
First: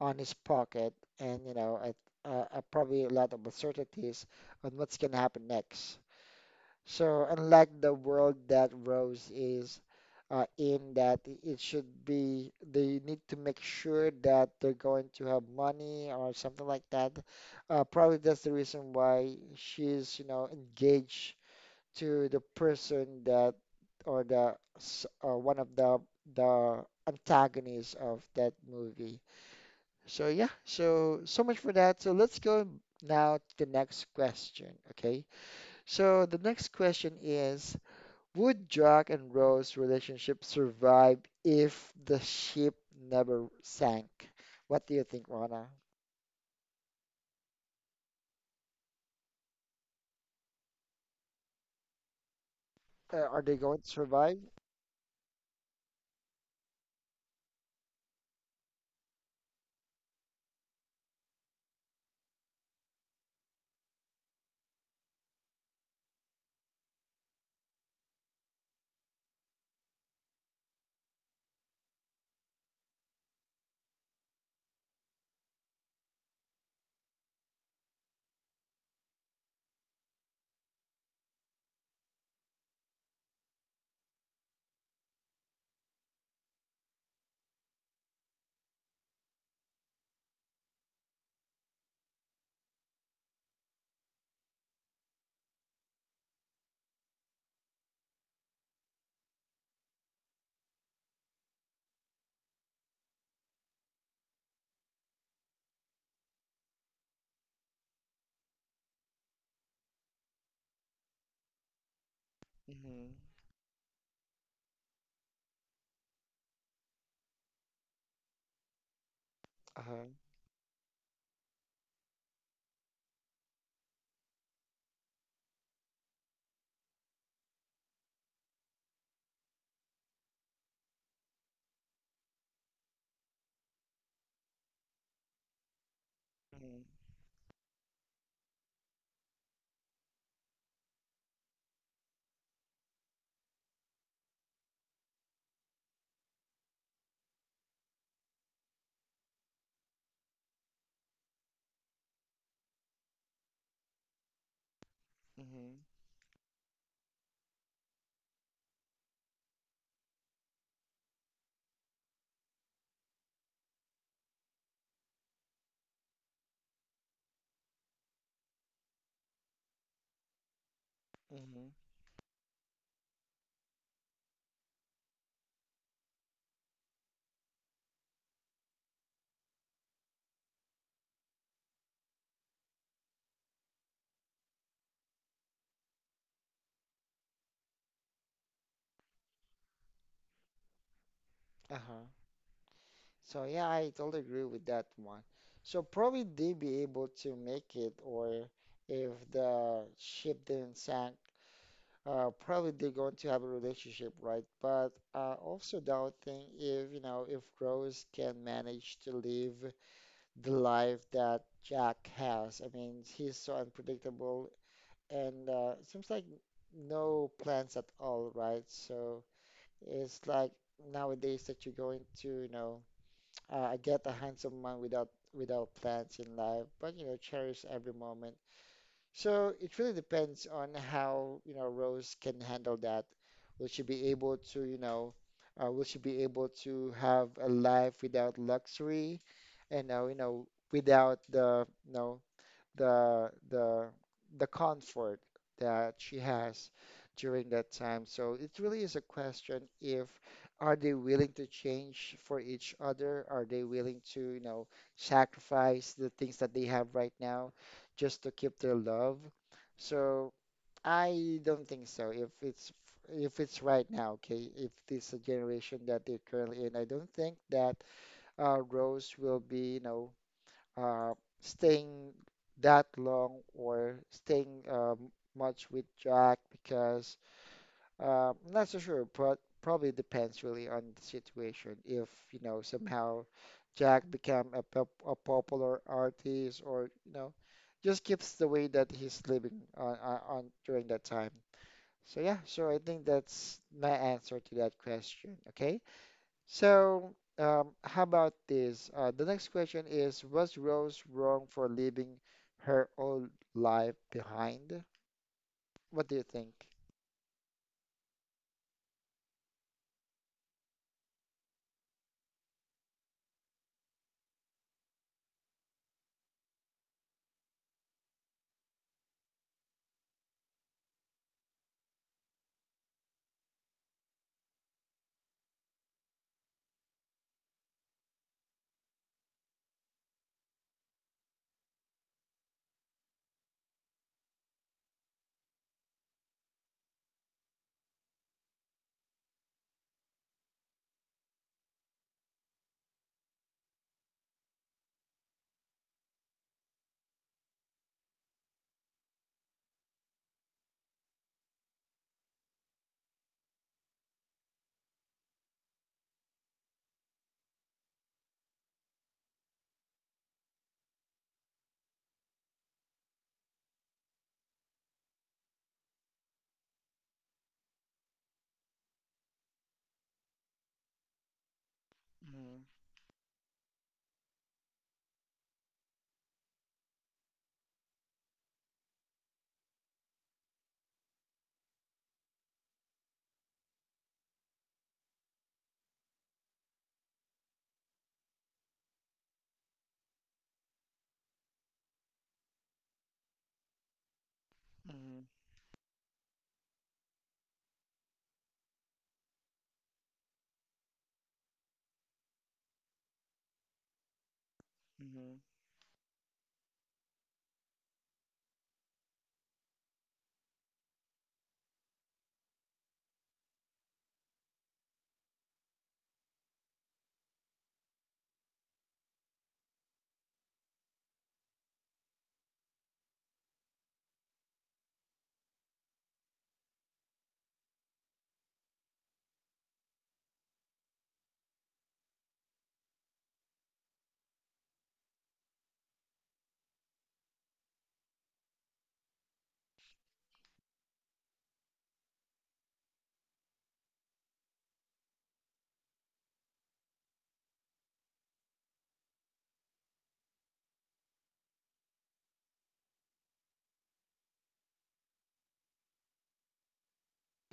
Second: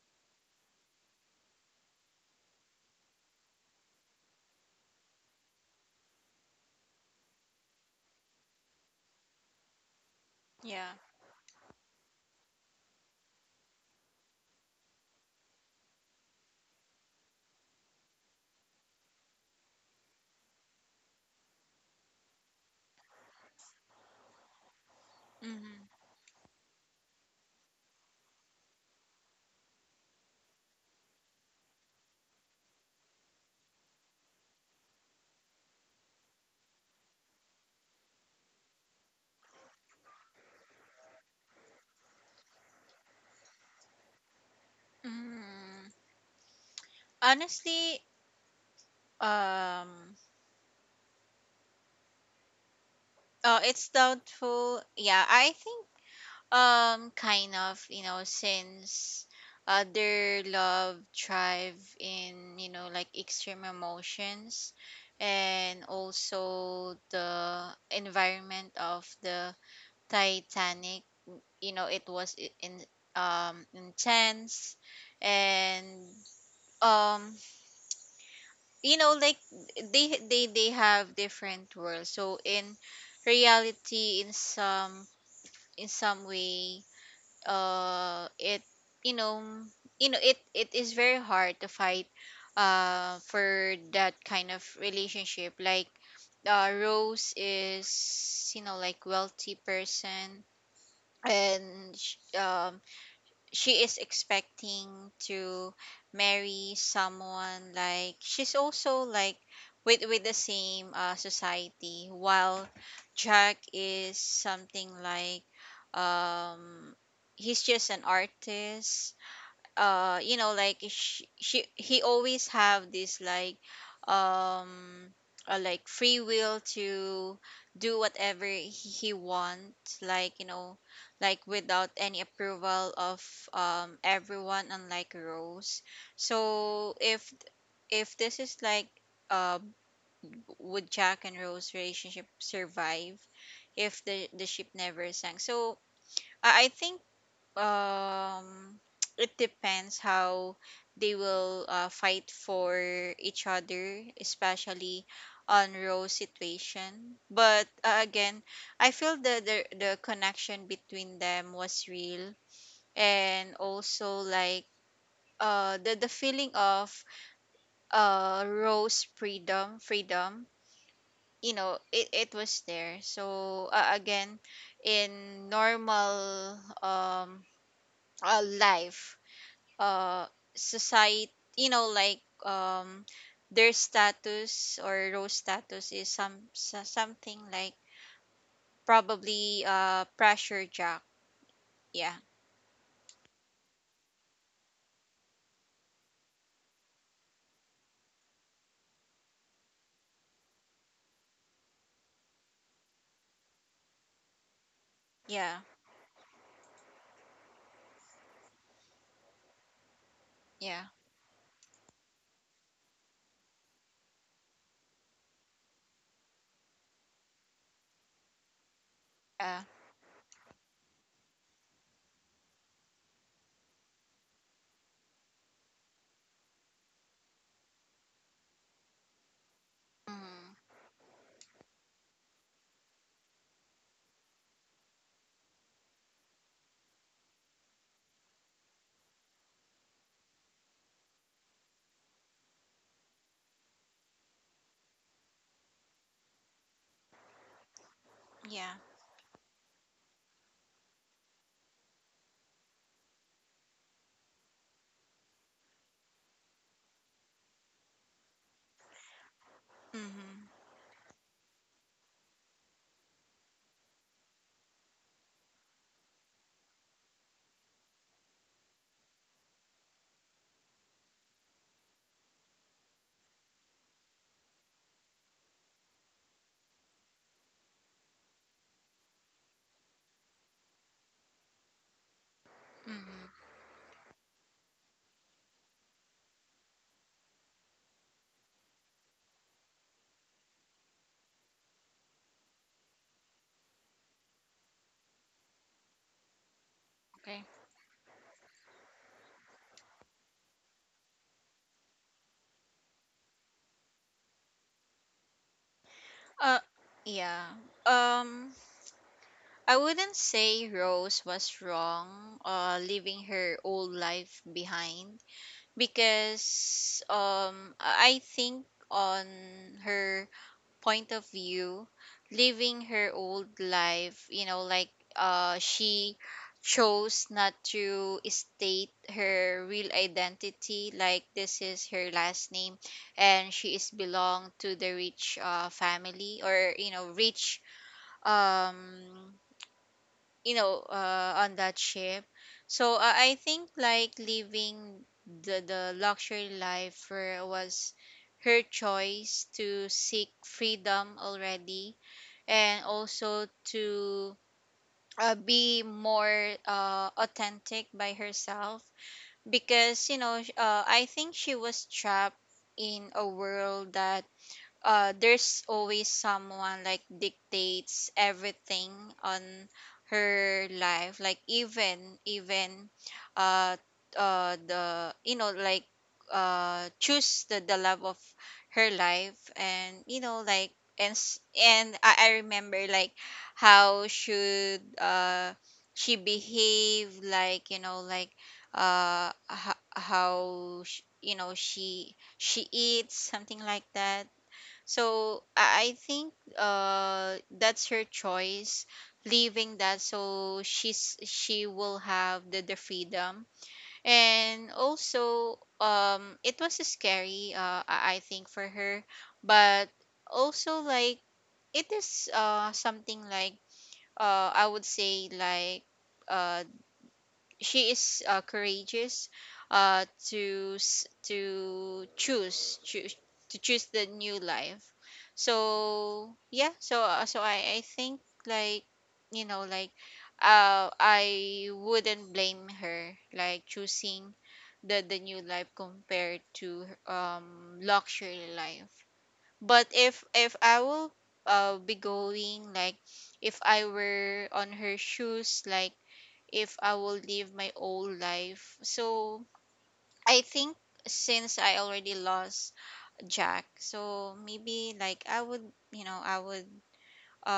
A: on his pocket and probably a lot of uncertainties on what's going to happen next. So unlike the world that Rose is
B: Yeah.
A: in, that it should be they need to make sure that they're going to have money or something like that. Probably that's the reason why she's engaged to the person that, or one of
B: Mm-hmm.
A: the antagonists of that movie. So yeah, so much for that. So let's go now to the next question, okay? So the next question is, would Jack and Rose relationship survive if the ship never sank? What do you think, Rana?
B: Mm. Honestly, um,
A: Are they
B: oh,
A: going
B: it's
A: to survive?
B: doubtful. Yeah, I think kind of, you know, since their love thrive in, you know, like extreme emotions and also the environment of the Titanic, you know, it was in intense and um you know like they have different worlds. So in reality in some way it you know it it is very hard to fight for that kind of relationship, like Rose is you know like wealthy person, and she is expecting to marry someone like she's also like with the same society, while
A: Mm-hmm.
B: Jack is something like um he's just an artist.
A: Uh-huh.
B: You know like she he always have this um like free will to do whatever he want, like you know like without any approval of everyone, unlike Rose.
A: Mm-hmm.
B: So if this is like uh would Jack and Rose relationship survive if the ship never sank? So I think um it depends how they will fight for each other, especially on
A: Mm-hmm.
B: Rose situation. But again, I feel the connection between them was real. And also like the feeling of Rose freedom, you
A: Mm-hmm.
B: know it, it was there. So again, in normal life, uh society, you know like their status or role status is something like probably pressure Jack.
A: Uh-huh.
B: Yeah.
A: So yeah, I totally agree with that one. So probably they be able to make it, or if the ship didn't sank, probably they're going to have a relationship, right? But
B: Yeah.
A: also doubting if you know if Rose can manage to live the
B: Yeah.
A: life that Jack has. I mean, he's so unpredictable, and seems like no plans at all, right? So
B: Yeah.
A: it's like nowadays that you're going to. I get a handsome man without plans in life, but cherish every moment. So it really
B: Mm,
A: depends on how, Rose can handle that. Will she be able to, you know, will she be able to have a life without luxury and, without the, no the the the comfort that she has during that time. So it
B: yeah.
A: really is a question if are they willing to change for each other? Are they willing to, sacrifice the things that they have right now just to keep their love?
B: Mm-hmm.
A: So I don't think so. If it's right now, okay, if it's a generation that they're currently in, I don't think that Rose will be, uh, staying that long or staying much with Jack because I'm not so sure, but probably depends really on the situation. If somehow
B: Mm-hmm.
A: Jack become a popular artist or just keeps the way that he's living on during that time. So yeah, so I think that's my answer to that question. Okay. So,
B: Okay.
A: how about this? The next question is, was Rose wrong for leaving her old life behind? What do you think?
B: uh yeah, um I wouldn't say Rose was wrong leaving her old life behind, because I think on her point of view, living her old life, you know, like she chose not to state her real identity, like this is her last name, and she is belong to the rich family, or you know rich um you know on that ship. So I think like living the luxury life was her choice to seek freedom already, and also to be more authentic by herself, because you know I think she was trapped in a world that there's always someone like dictates everything on her life. Like even
A: Mhm.
B: even uh the you know like choose the love of her life. And you know like and and I remember like how should she behave, like you know like how you know she eats, something like that.
A: Mhm.
B: So I think that's her choice, leaving that, so she's she will have the freedom. And
A: Mhm.
B: also it was scary, I think for her, but also like it is something like I would say like uh she is courageous to s- to choose choose to choose the new life. So yeah, so so I think like you know like I wouldn't blame her like choosing the new life compared to luxury life. But if I will be going like if I were on her shoes, like if I will live my old life. So I think since I already lost Jack, so maybe like I would, you know, I would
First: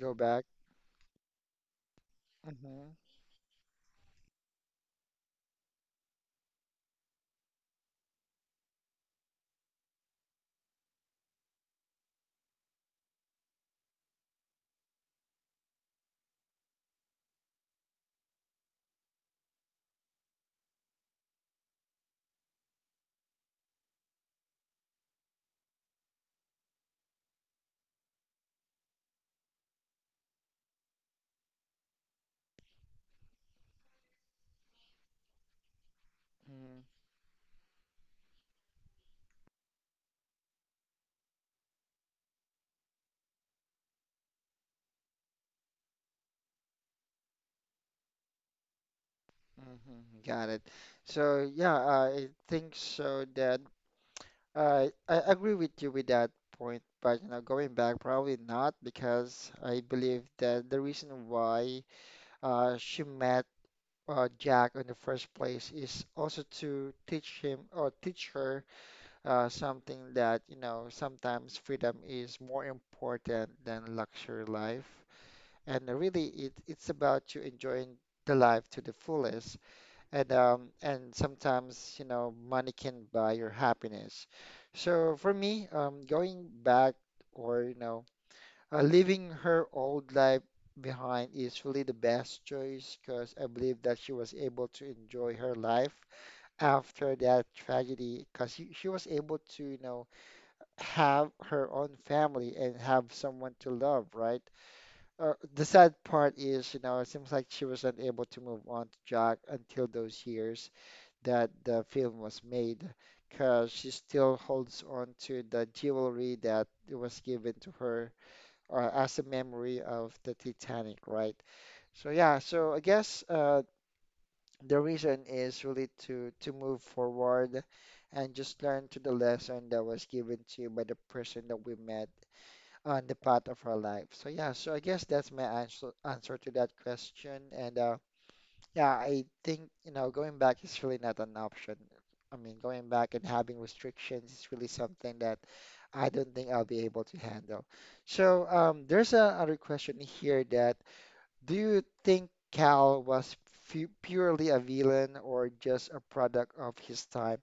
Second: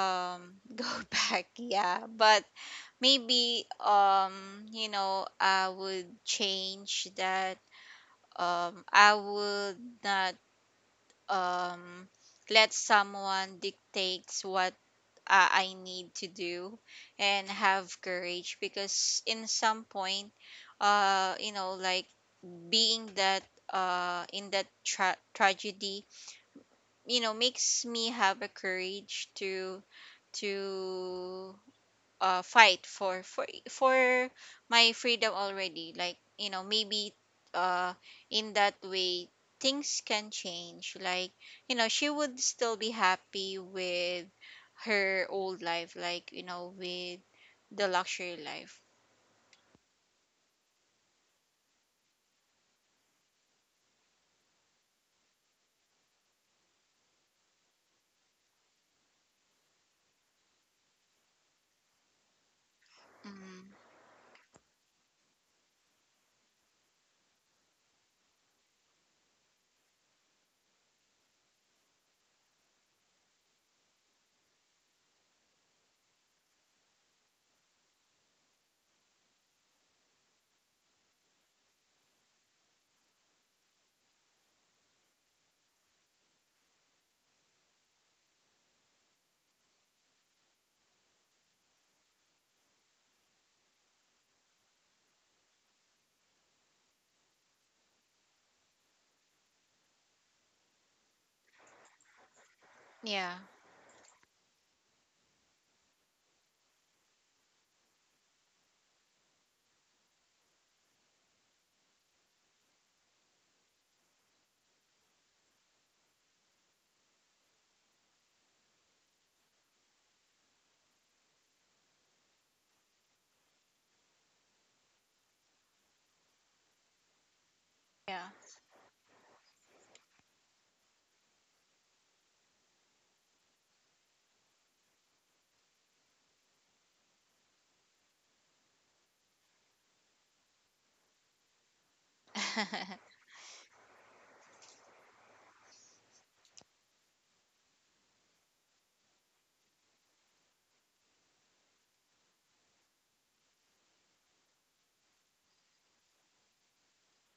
A: Go back.
B: go back, yeah. But
A: Hmm.
B: maybe you know, I would change that. I would not um let someone dictates what I need to do, and have courage because in some point, uh you know like being that in that tragedy, you know, makes me have a courage to to fight for my freedom already, like, you know,
A: Mhm.
B: maybe uh in that way things can change, like, you know, she would still be happy with her old life, like, you know, with the luxury life.
A: Mhm. Got it. So yeah, I think so that I agree with you with that point, but going back probably not because I believe that the reason why she met
B: Mm,
A: Jack in the first place is also to teach him or teach her something that, sometimes freedom is more important than luxury life. And really, it's about you enjoying the life to the fullest. And sometimes, money can buy your happiness. So for me, going back or, leaving her old life behind is really the best choice because I believe that she was able to enjoy her life after that tragedy because she was able to, have her own family and have
B: yeah,
A: someone to love, right? The sad part is, it seems like she was unable to move on to Jack until those years that the film was made because she still holds on to the jewelry that was given to her as a memory of the Titanic, right? So yeah, so I guess the reason is really to move forward
B: yeah,
A: and just learn to the lesson that was given to you by the person that we met on the path of our life. So yeah, so I guess that's my answer to that question. And yeah, I think, going back is really not an option. I mean, going back and having restrictions is really something that I don't think I'll be able to handle. So, there's another question here that do you think Cal was fu purely a villain or just a product of his time?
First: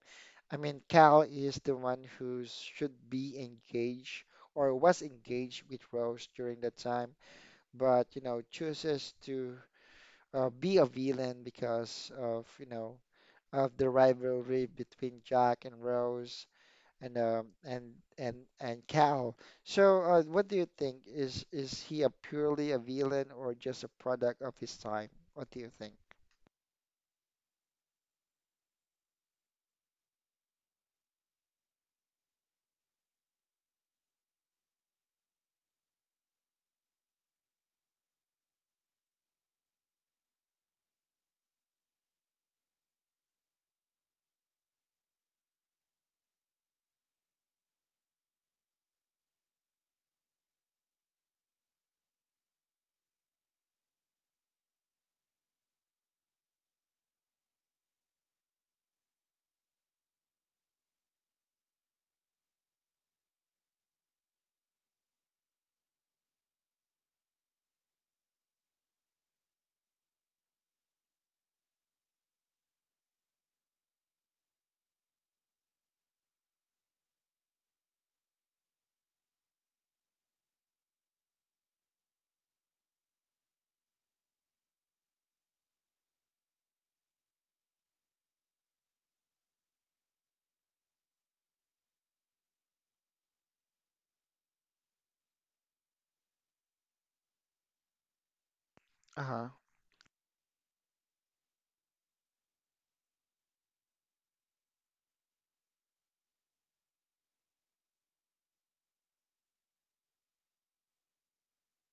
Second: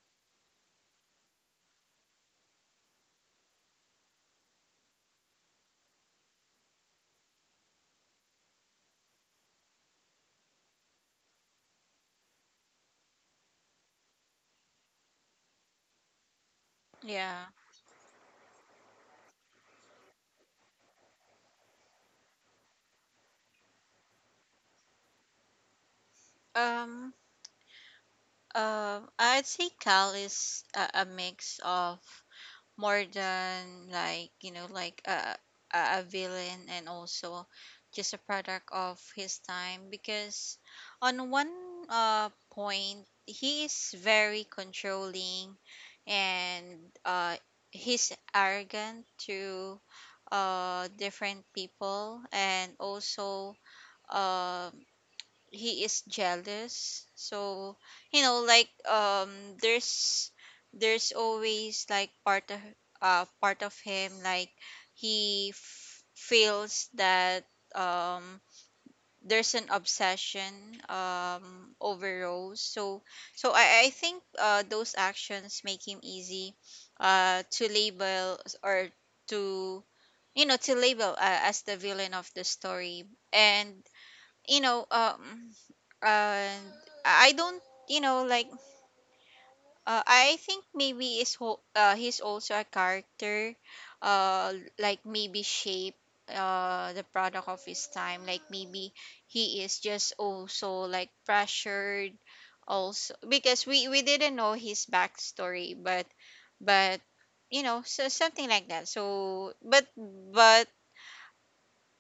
A: I mean, Cal is the one who should be engaged or was engaged with Rose during that time, but, chooses to be a villain because of, of the rivalry between Jack and Rose and
B: yeah.
A: um, and and Cal. So, what do you think? Is he a purely a villain or just a product of his time? What do you think?
B: um I'd say Cal is a mix of more than, like, you know, like a a villain and also just a product of his time, because on one point he is very controlling and uh he's arrogant to different people, and also um he is jealous. So, you know, like, there's there's always, like, part of him, like, he feels that um there's an obsession over Rose. So, I think those actions make him easy to label, or to, you know, to label as the villain of the story. And, you know, uh I don't, you know, like, I think maybe is he's also a character, uh like maybe shape the product of his time. Like, maybe
A: Uh-huh.
B: he is just also like pressured, also because we didn't know his backstory, but but you know, so something like that. So but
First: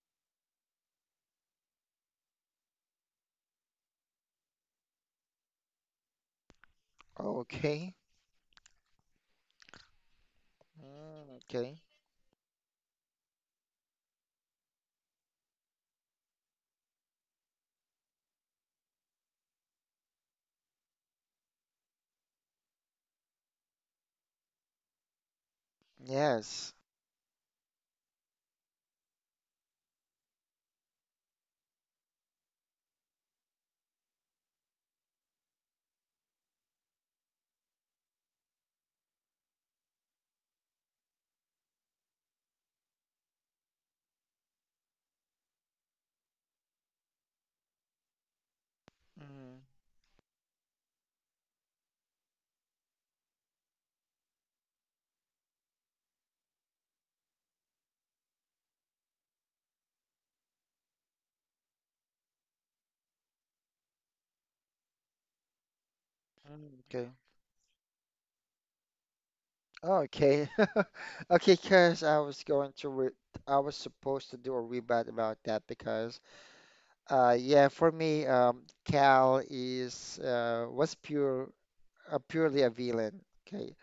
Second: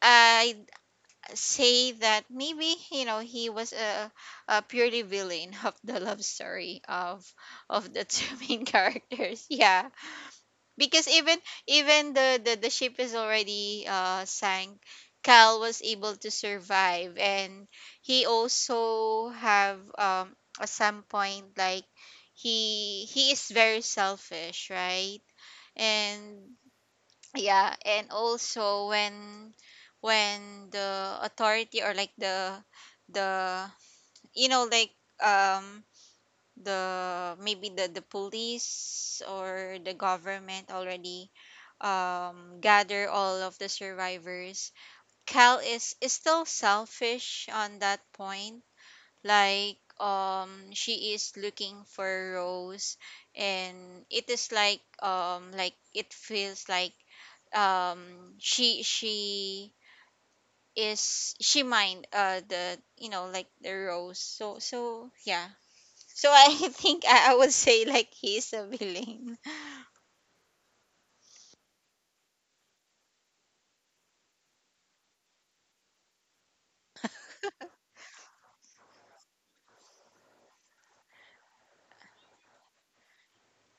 B: I say that maybe, you know, he was a purely villain of the love story
A: Oh,
B: of
A: okay.
B: the two main characters. Yeah. Because
A: Mm,
B: even
A: okay.
B: even the ship is already sank, Cal was able to survive. And he also have at some point, like, he is very selfish, right? And
A: Yes.
B: yeah, and also when the authority, or like the, you know, like, um the, maybe the police or the government already gather all of the survivors, Cal is still selfish on that point.
A: Mm,
B: Like, she is looking for Rose, and it is like, it feels like, um she is she mind the, you know, like, the Rose. So, so yeah, so I
A: mm,
B: think
A: okay.
B: I would say like he's a villain.
A: Oh, okay. Okay, because I was supposed to do a rebut about that. Because yeah, for me, Cal is was purely a villain. Okay,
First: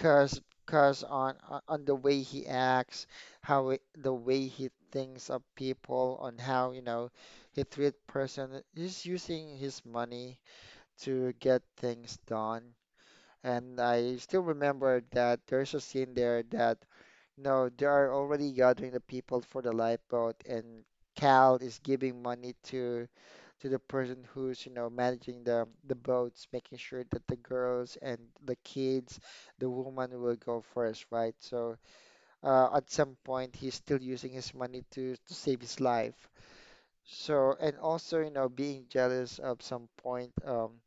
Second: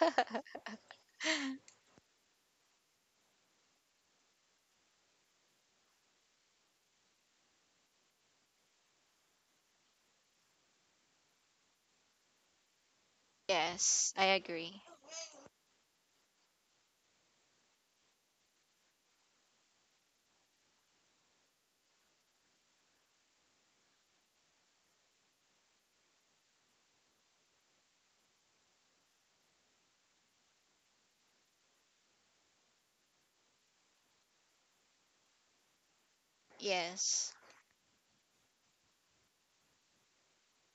A: cause cause on the way he acts, how it, the way he thinks of people, on how he treat person. He's using his money to get things done. And I
B: Yes, I
A: still
B: agree.
A: remember that there's a scene there that no, they are already gathering the people for the lifeboat, and Cal is giving money to the person who's, you know, managing the boats, making sure that the girls and the kids, the woman will go first, right? So at some point, he's still using his money to save his life.
B: Yes.
A: So and also, you know, being jealous of some point,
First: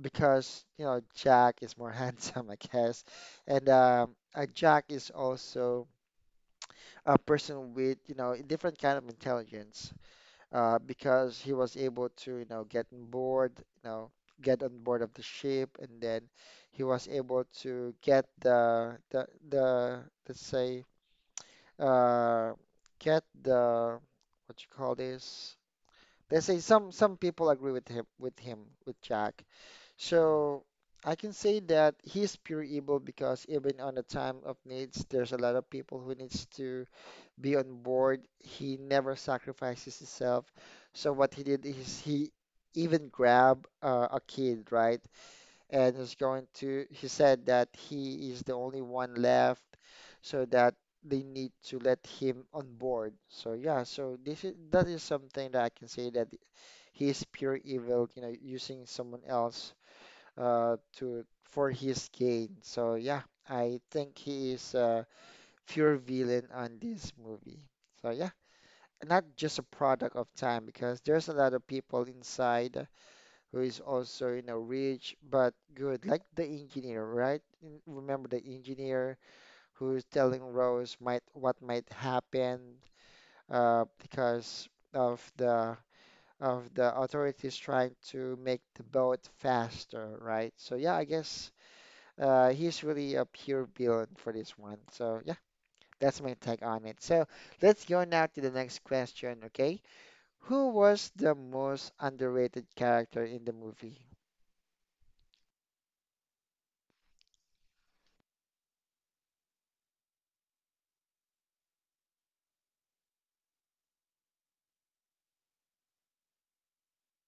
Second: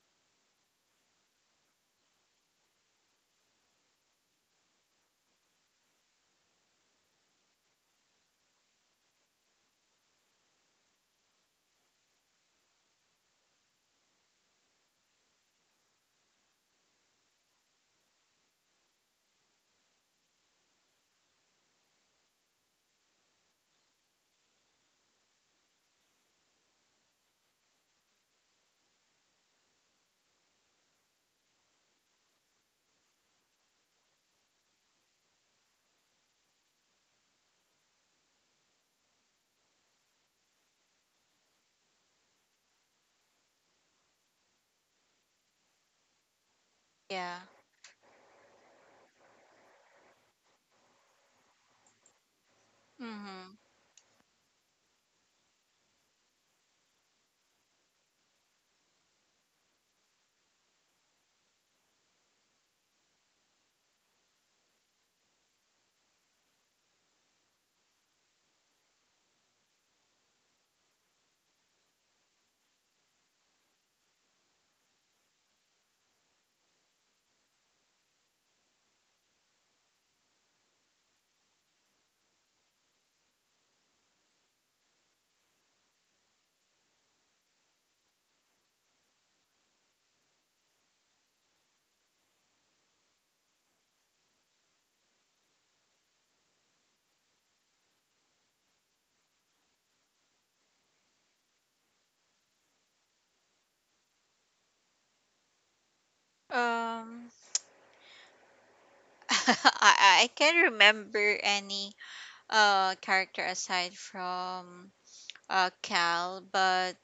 A: because Jack is more handsome, I guess, and Jack is also a person with, you know, a different kind of intelligence, because he was able to, get on board of the ship, and then he was able to get the let's say uh get the what you call this? Let's say some people agree with him with Jack. So I can say that he's pure evil because even on the time of needs, there's a lot of people who needs to be on board. He never sacrifices himself. So what he did is he even grabbed a kid, right? And he said
B: Yeah.
A: that he is the only one left, so that they need to let him on board. So
B: Mm-hmm.
A: yeah, so this is that is something that I can say that he is pure evil, you know, using someone else to for his gain. So yeah, I think he is a pure villain on this movie. So yeah, not just a product of time because there's a lot of people inside who is also, you know, rich but good, like the engineer, right? Mm. Remember the engineer who is telling Rose might what might happen because of the of the authorities trying to make the boat faster, right? So yeah, I guess he's really a pure villain for this one. So yeah, that's my take on it. So let's go now to the next question, okay? Who was the most underrated character in the movie?
B: um I can't remember any character aside from Cal. But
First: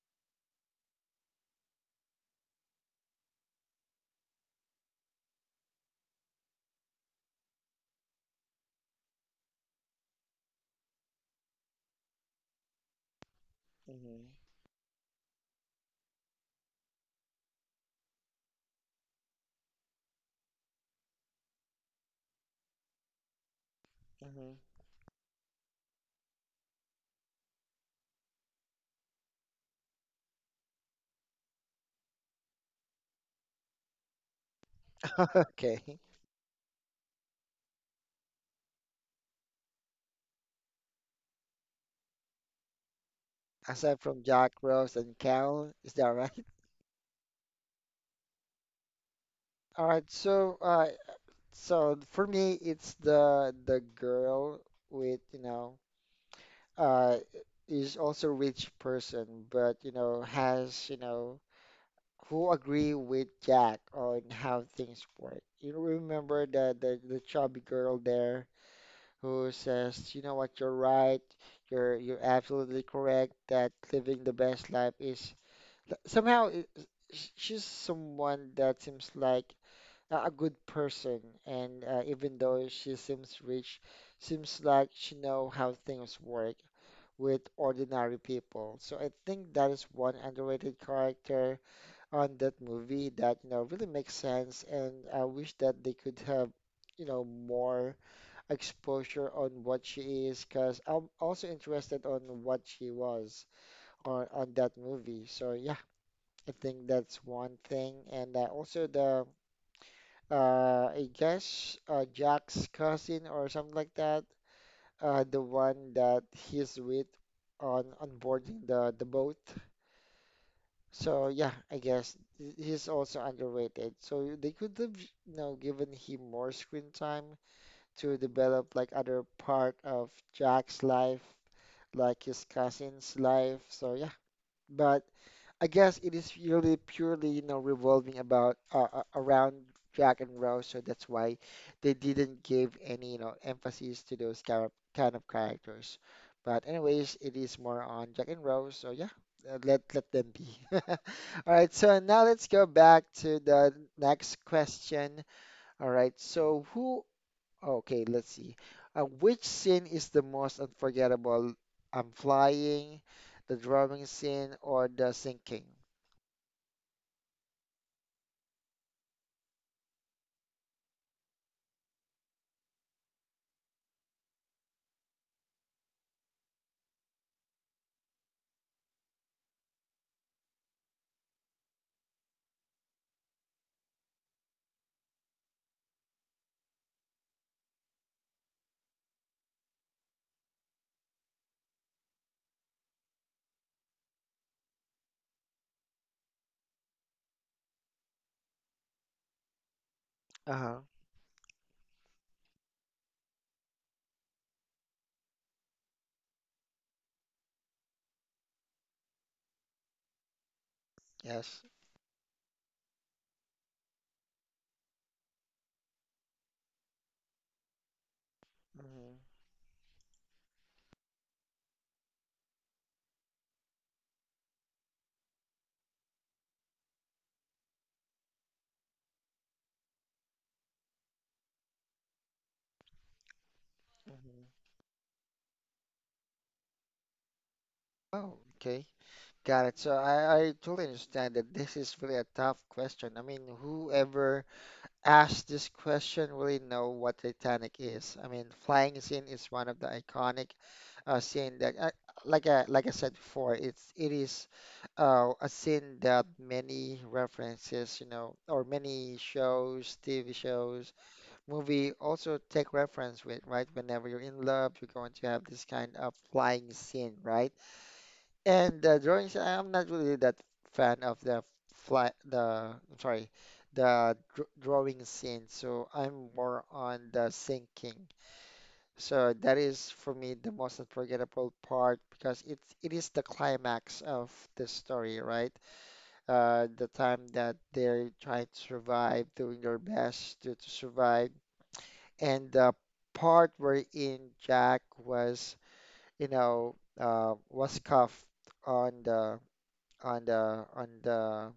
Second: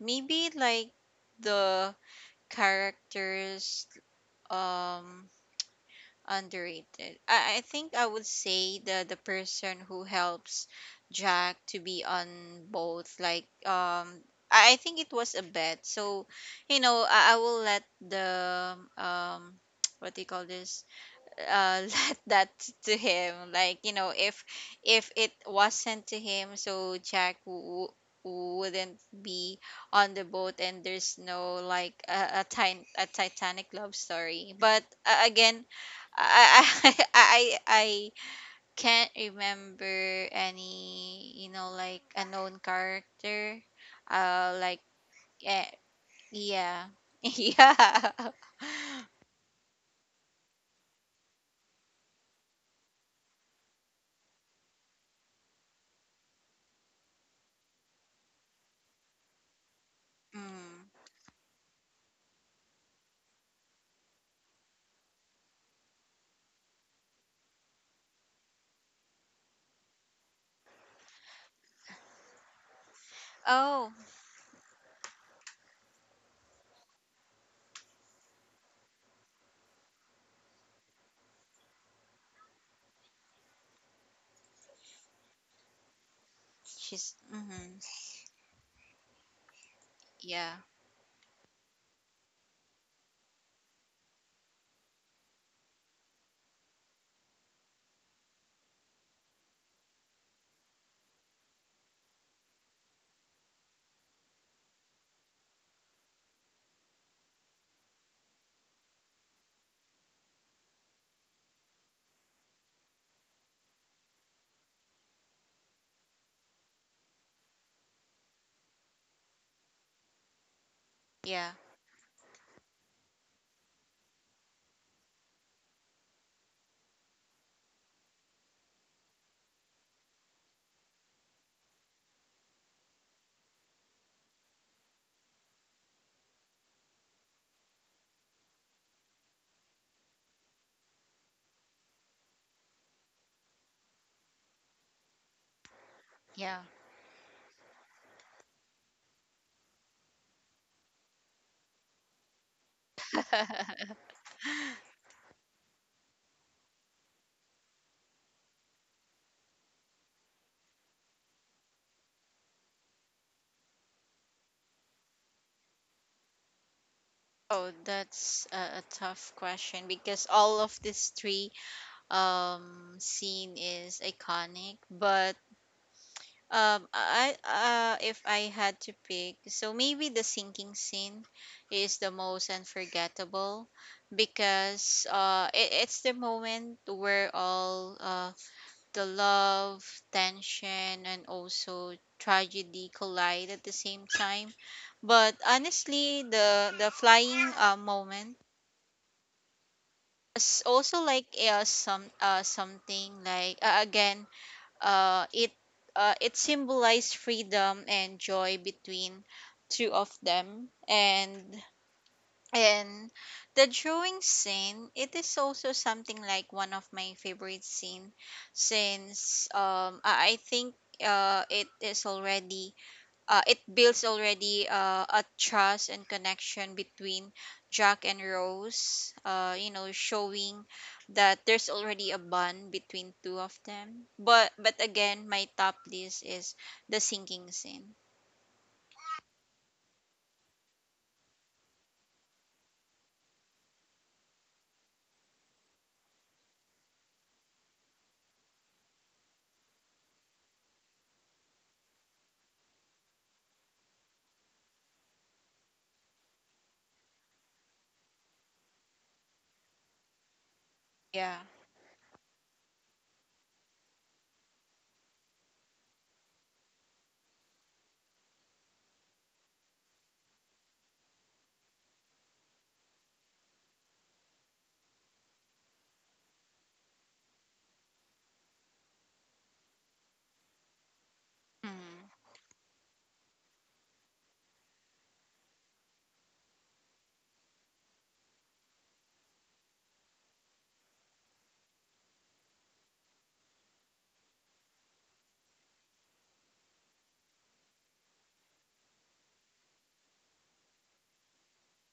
B: maybe like the characters, um underrated. I think I would say the person who helps Jack to be on both. Like,
A: Mm-hmm.
B: I think it was a bet. So, you know, I will let the, what do you call this? uh Let that to him, like, you know,
A: Mm-hmm.
B: if it wasn't to him, so Jack wouldn't be on the boat, and there's no like a Titanic love story. But again,
A: Okay.
B: I I can't remember any, you know, like a known character.
A: Aside from
B: uh like
A: Jack, Rose, and
B: eh,
A: Cal, is that right?
B: yeah. Yeah.
A: All right. So, so for me, it's the girl with, uh, is also rich person, but
B: Mm.
A: has, who agree with Jack on how things work. You remember the chubby girl there who says, you know what, you're right, you're absolutely correct
B: Oh,
A: that living the best life is somehow she's someone that seems like a good person, and even though she seems rich, seems like she know how things work
B: she's mm-hmm.
A: with ordinary people. So I think that is one
B: Yeah,
A: underrated character on that movie that really makes sense, and I wish that they could have more exposure on what she is, because I'm also interested on what she was on that movie. So yeah, I think that's one thing. And also the I guess Jack's cousin or something like that, the one that he's with on boarding the boat.
B: yeah,
A: So yeah, I guess he's also underrated. So they could have, given him more screen time to develop like other part of Jack's life like his cousin's life. So yeah, but I guess it is really purely, revolving about around Jack and Rose. So that's why they didn't give any, emphasis to those kind of characters.
B: yeah.
A: But anyways, it is more on Jack and Rose. So yeah, let them be. All right. So now let's go back to the next question. All right. So who okay, let's see. Which scene is the most unforgettable? I'm flying, the drowning scene, or the sinking?
B: Oh, that's a tough question, because all of these three scene is iconic. But I if I had to pick, so maybe the sinking scene is the most unforgettable, because it's the moment where all the love, tension, and also tragedy collide at the same time. But honestly, the flying moment is also
A: Uh-huh.
B: like something like again, uh, it it symbolized freedom and joy between two of them. and
A: Yes.
B: and the drawing scene, it is also something like one of my favorite scene, since
A: hmm
B: I think it is already, it builds already a trust and connection between Jack and Rose, you know, showing that there's already a bond between two of them. But
A: hmm
B: again, my top list is the sinking scene.
A: Oh, okay. Got it. So I totally understand that this is really a tough question. I mean, whoever asked this question really know what Titanic is. I mean, flying scene is one of the iconic scene that, I, like I like I said before, it is a scene that many references, or many shows, TV shows,
B: Yeah.
A: movie also take reference with, right? Whenever you're in love, you're going to have this kind of flying scene, right? And the drawings, I'm not really that fan of the fly, the, I'm sorry, the dr drawing scene, so I'm more on the sinking. So that is for me the most unforgettable
B: Mhm.
A: part because it is the climax of the story, right? The time that they're trying to survive, doing their best to survive. And the part wherein Jack was, was cuffed on the on the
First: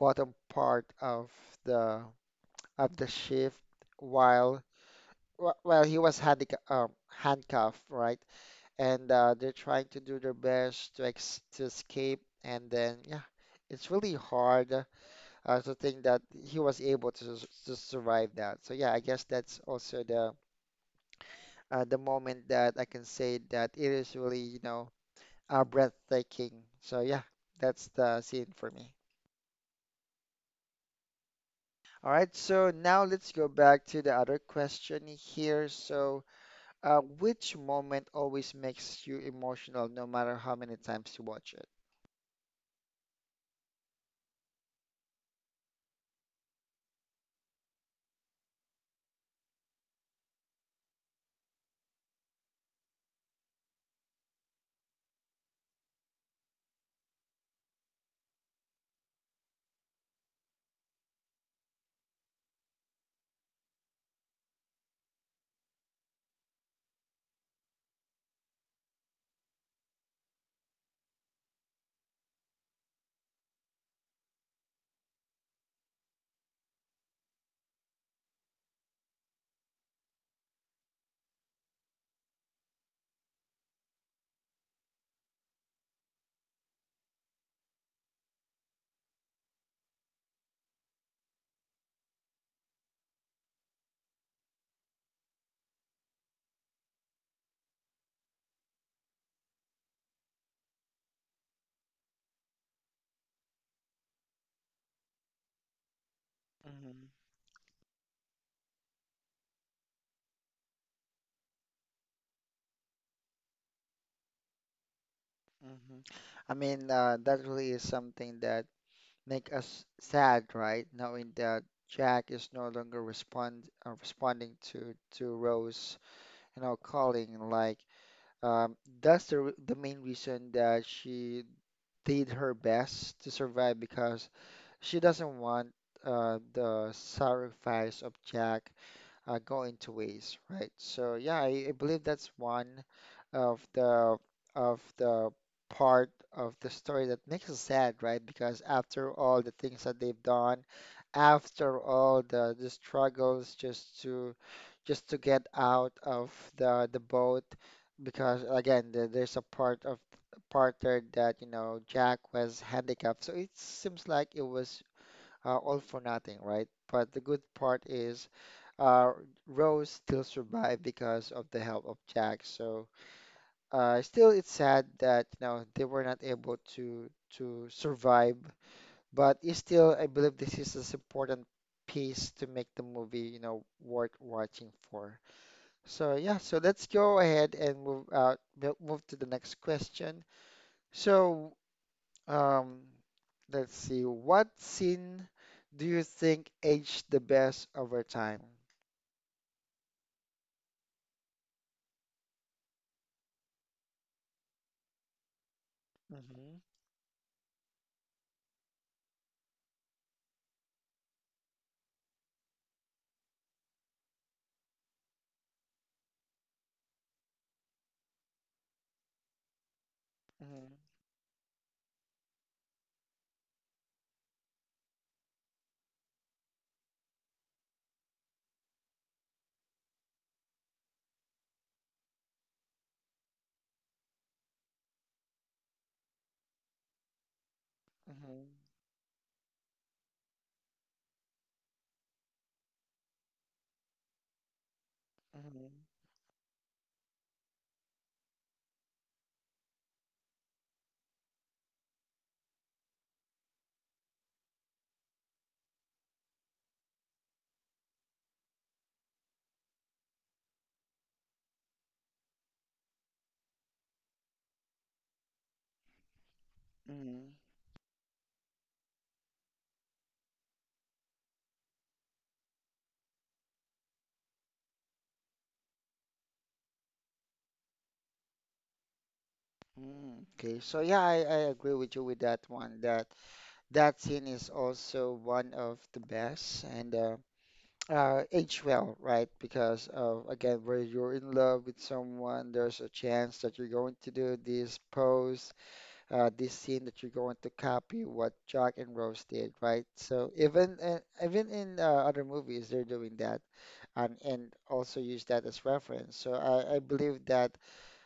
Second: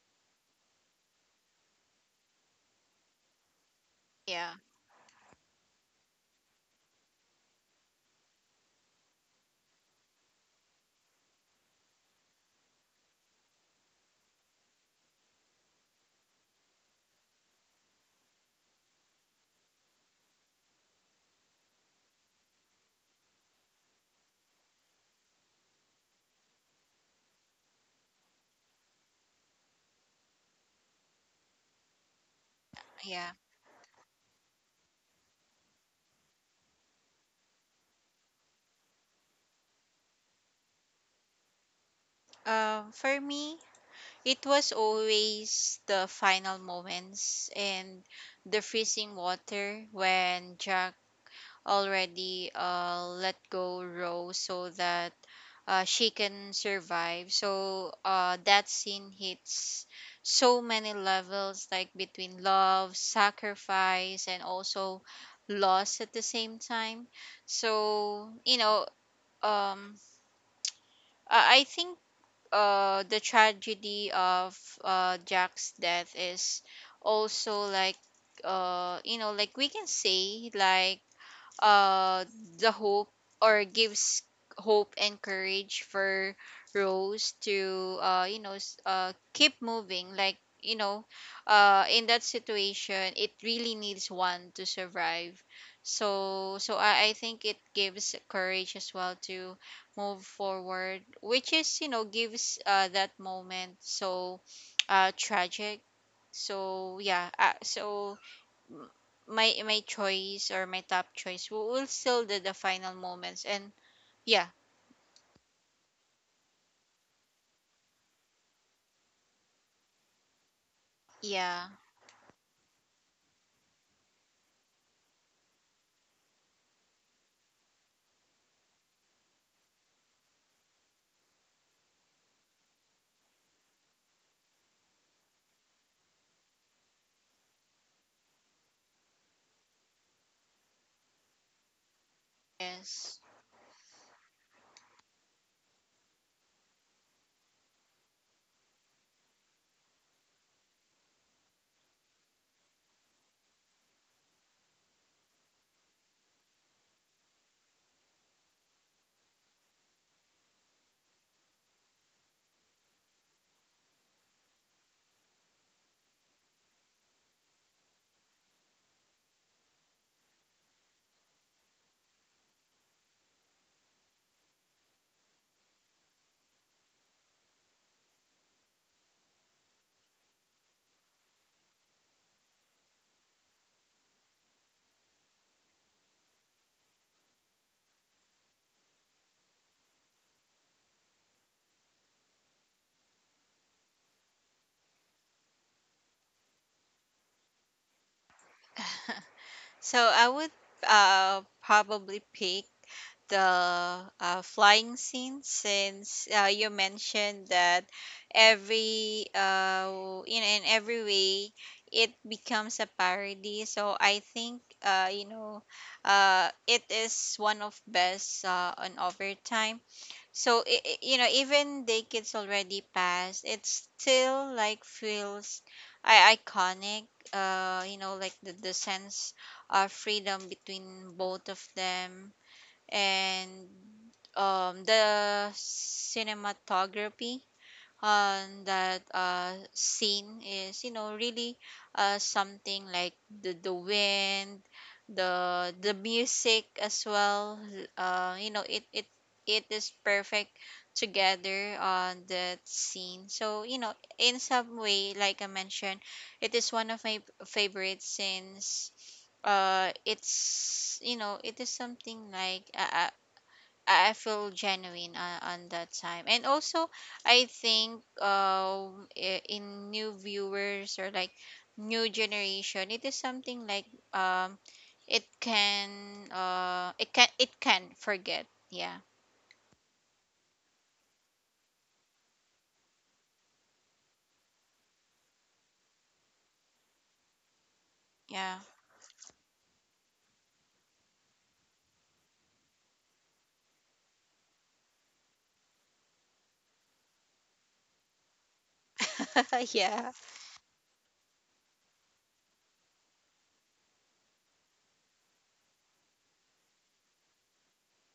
A: bottom part the of the shift
B: Yeah.
A: while while he was handic handcuffed, right? And they're trying to do their best to ex to escape, and then yeah, it's really hard to think that he was able to to survive that. So yeah, I guess that's also the moment that I can say that it is really, breathtaking. So yeah, that's the scene for me. All right, so now let's
B: Yeah.
A: go back to the other question here. So, which moment always makes you emotional, no matter how many times you watch it?
B: For me, it was always the final moments and the freezing water when Jack already let go Rose so that she can survive. So that scene hits so many levels, like between love, sacrifice, and also loss at the same time. So, you know, um, I think the tragedy of Jack's death is also like, you know, like, we can say like, uh the hope, or gives hope and courage for Rose to, you know, keep moving, like, you know, in that situation, it really needs one to survive. So so I think it gives courage as well to move forward, which is, you know, gives that moment so tragic. So
A: hmm
B: yeah, m- my choice, or my top choice, will still the final moments. And yeah.
A: hmm I mean, that really is something that make us sad, right? Knowing that
B: Yeah.
A: Jack is no longer responding to Rose and our calling. Like um, that's the main reason that she did her best to survive because she doesn't want the sacrifice of Jack go into waste, right? So yeah, I believe that's one
B: Yes.
A: of the of the part of the story that makes us sad, right? Because after all the things that they've done, after all the struggles just to get out of the boat, because again, there's a part of part there that you know Jack was handicapped, so it seems like it was all for nothing, right? But the good part is uh, Rose still survived because of the help of Jack. So still, it's sad that you know they were not able to survive. But it's still, I believe this is this important piece to make the movie you know worth watching for. So yeah, so let's go ahead and move to the next question. So um, let's see, what scene do you think aged the best over time?
B: So I would probably pick the flying scene, since
A: hmm
B: you mentioned that every in every way it becomes a parody. So I think, you know, it is one of best on overtime. So
A: hmm
B: you know, even decades already passed, it still like feels iconic. You know, like the sense of freedom between both of them. And the cinematography
A: hmm
B: on that scene is, you know, really something like the wind,
A: Mm-hmm.
B: the music as well, you know, it it is perfect together on that scene. So, you know, in some way, like I mentioned, it is one of my favorites, since it's, you know, it is something like I feel genuine on that time. And also,
A: Mm-hmm.
B: I think in new viewers, or like new generation, it is something like, um, it can, it can, it can forget. Yeah,
A: Mm. Okay, so yeah, I agree with you with that one. That that scene is also one of the best and
B: yeah,
A: age well, right? Because of again, where you're in love with someone, there's a chance that you're going to do this pose, this scene that you're going to copy what Jack and Rose did, right?
B: yeah.
A: So even even in other movies, they're doing that and also use that as reference. So I believe that.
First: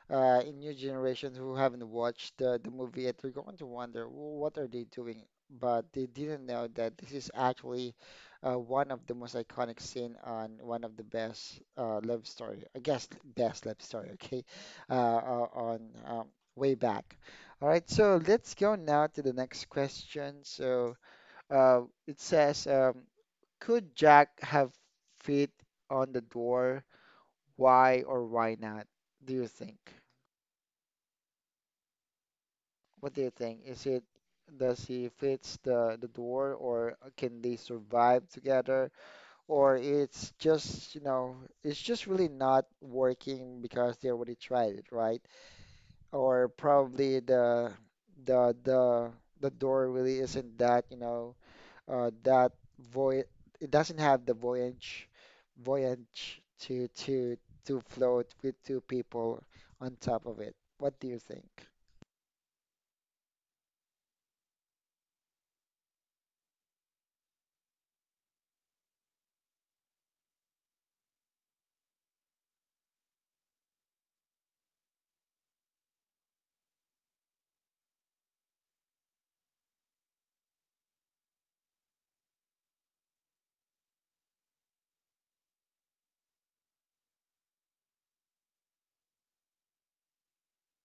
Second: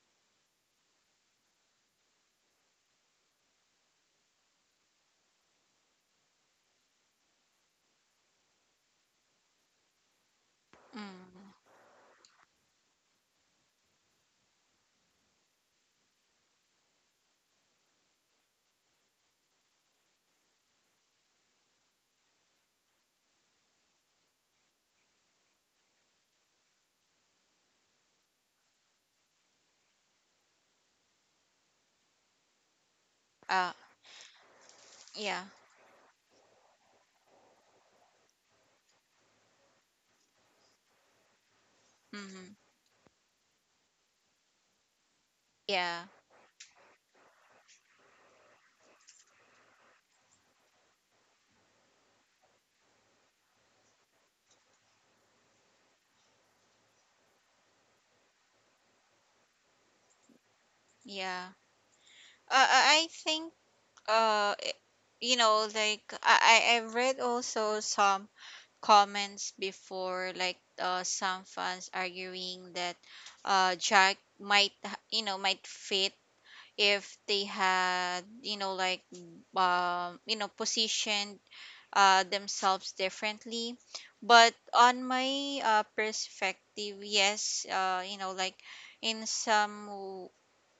A: In new generation who haven't watched the movie yet, they're going to wonder, "Well, what are they doing? But they didn't know that this is actually one of the most iconic scene on one of the best
B: Mm.
A: love story, I guess best love story," okay, on way back. All right, so let's go now to the next question. So uh, it says, could Jack have feet on the door? Why or why not? Do you think? What do you think?
B: Uh,
A: Is it does he
B: yeah,
A: fits the door or can they survive together? Or it's just, you know, it's just really
B: mm-hmm.
A: not working because they already tried it, right?
B: Yeah,
A: Or probably the the the door really isn't that, you know, that voy it doesn't have the voyage to to float with two people on top of it. What do you think?
B: yeah. I think, uh, i- you know, like, I read also some comments before, like, some fans arguing that Jack might, you know, might fit if they had, you know, like, you know, positioned themselves differently. But on my perspective, yes, you know, like, in some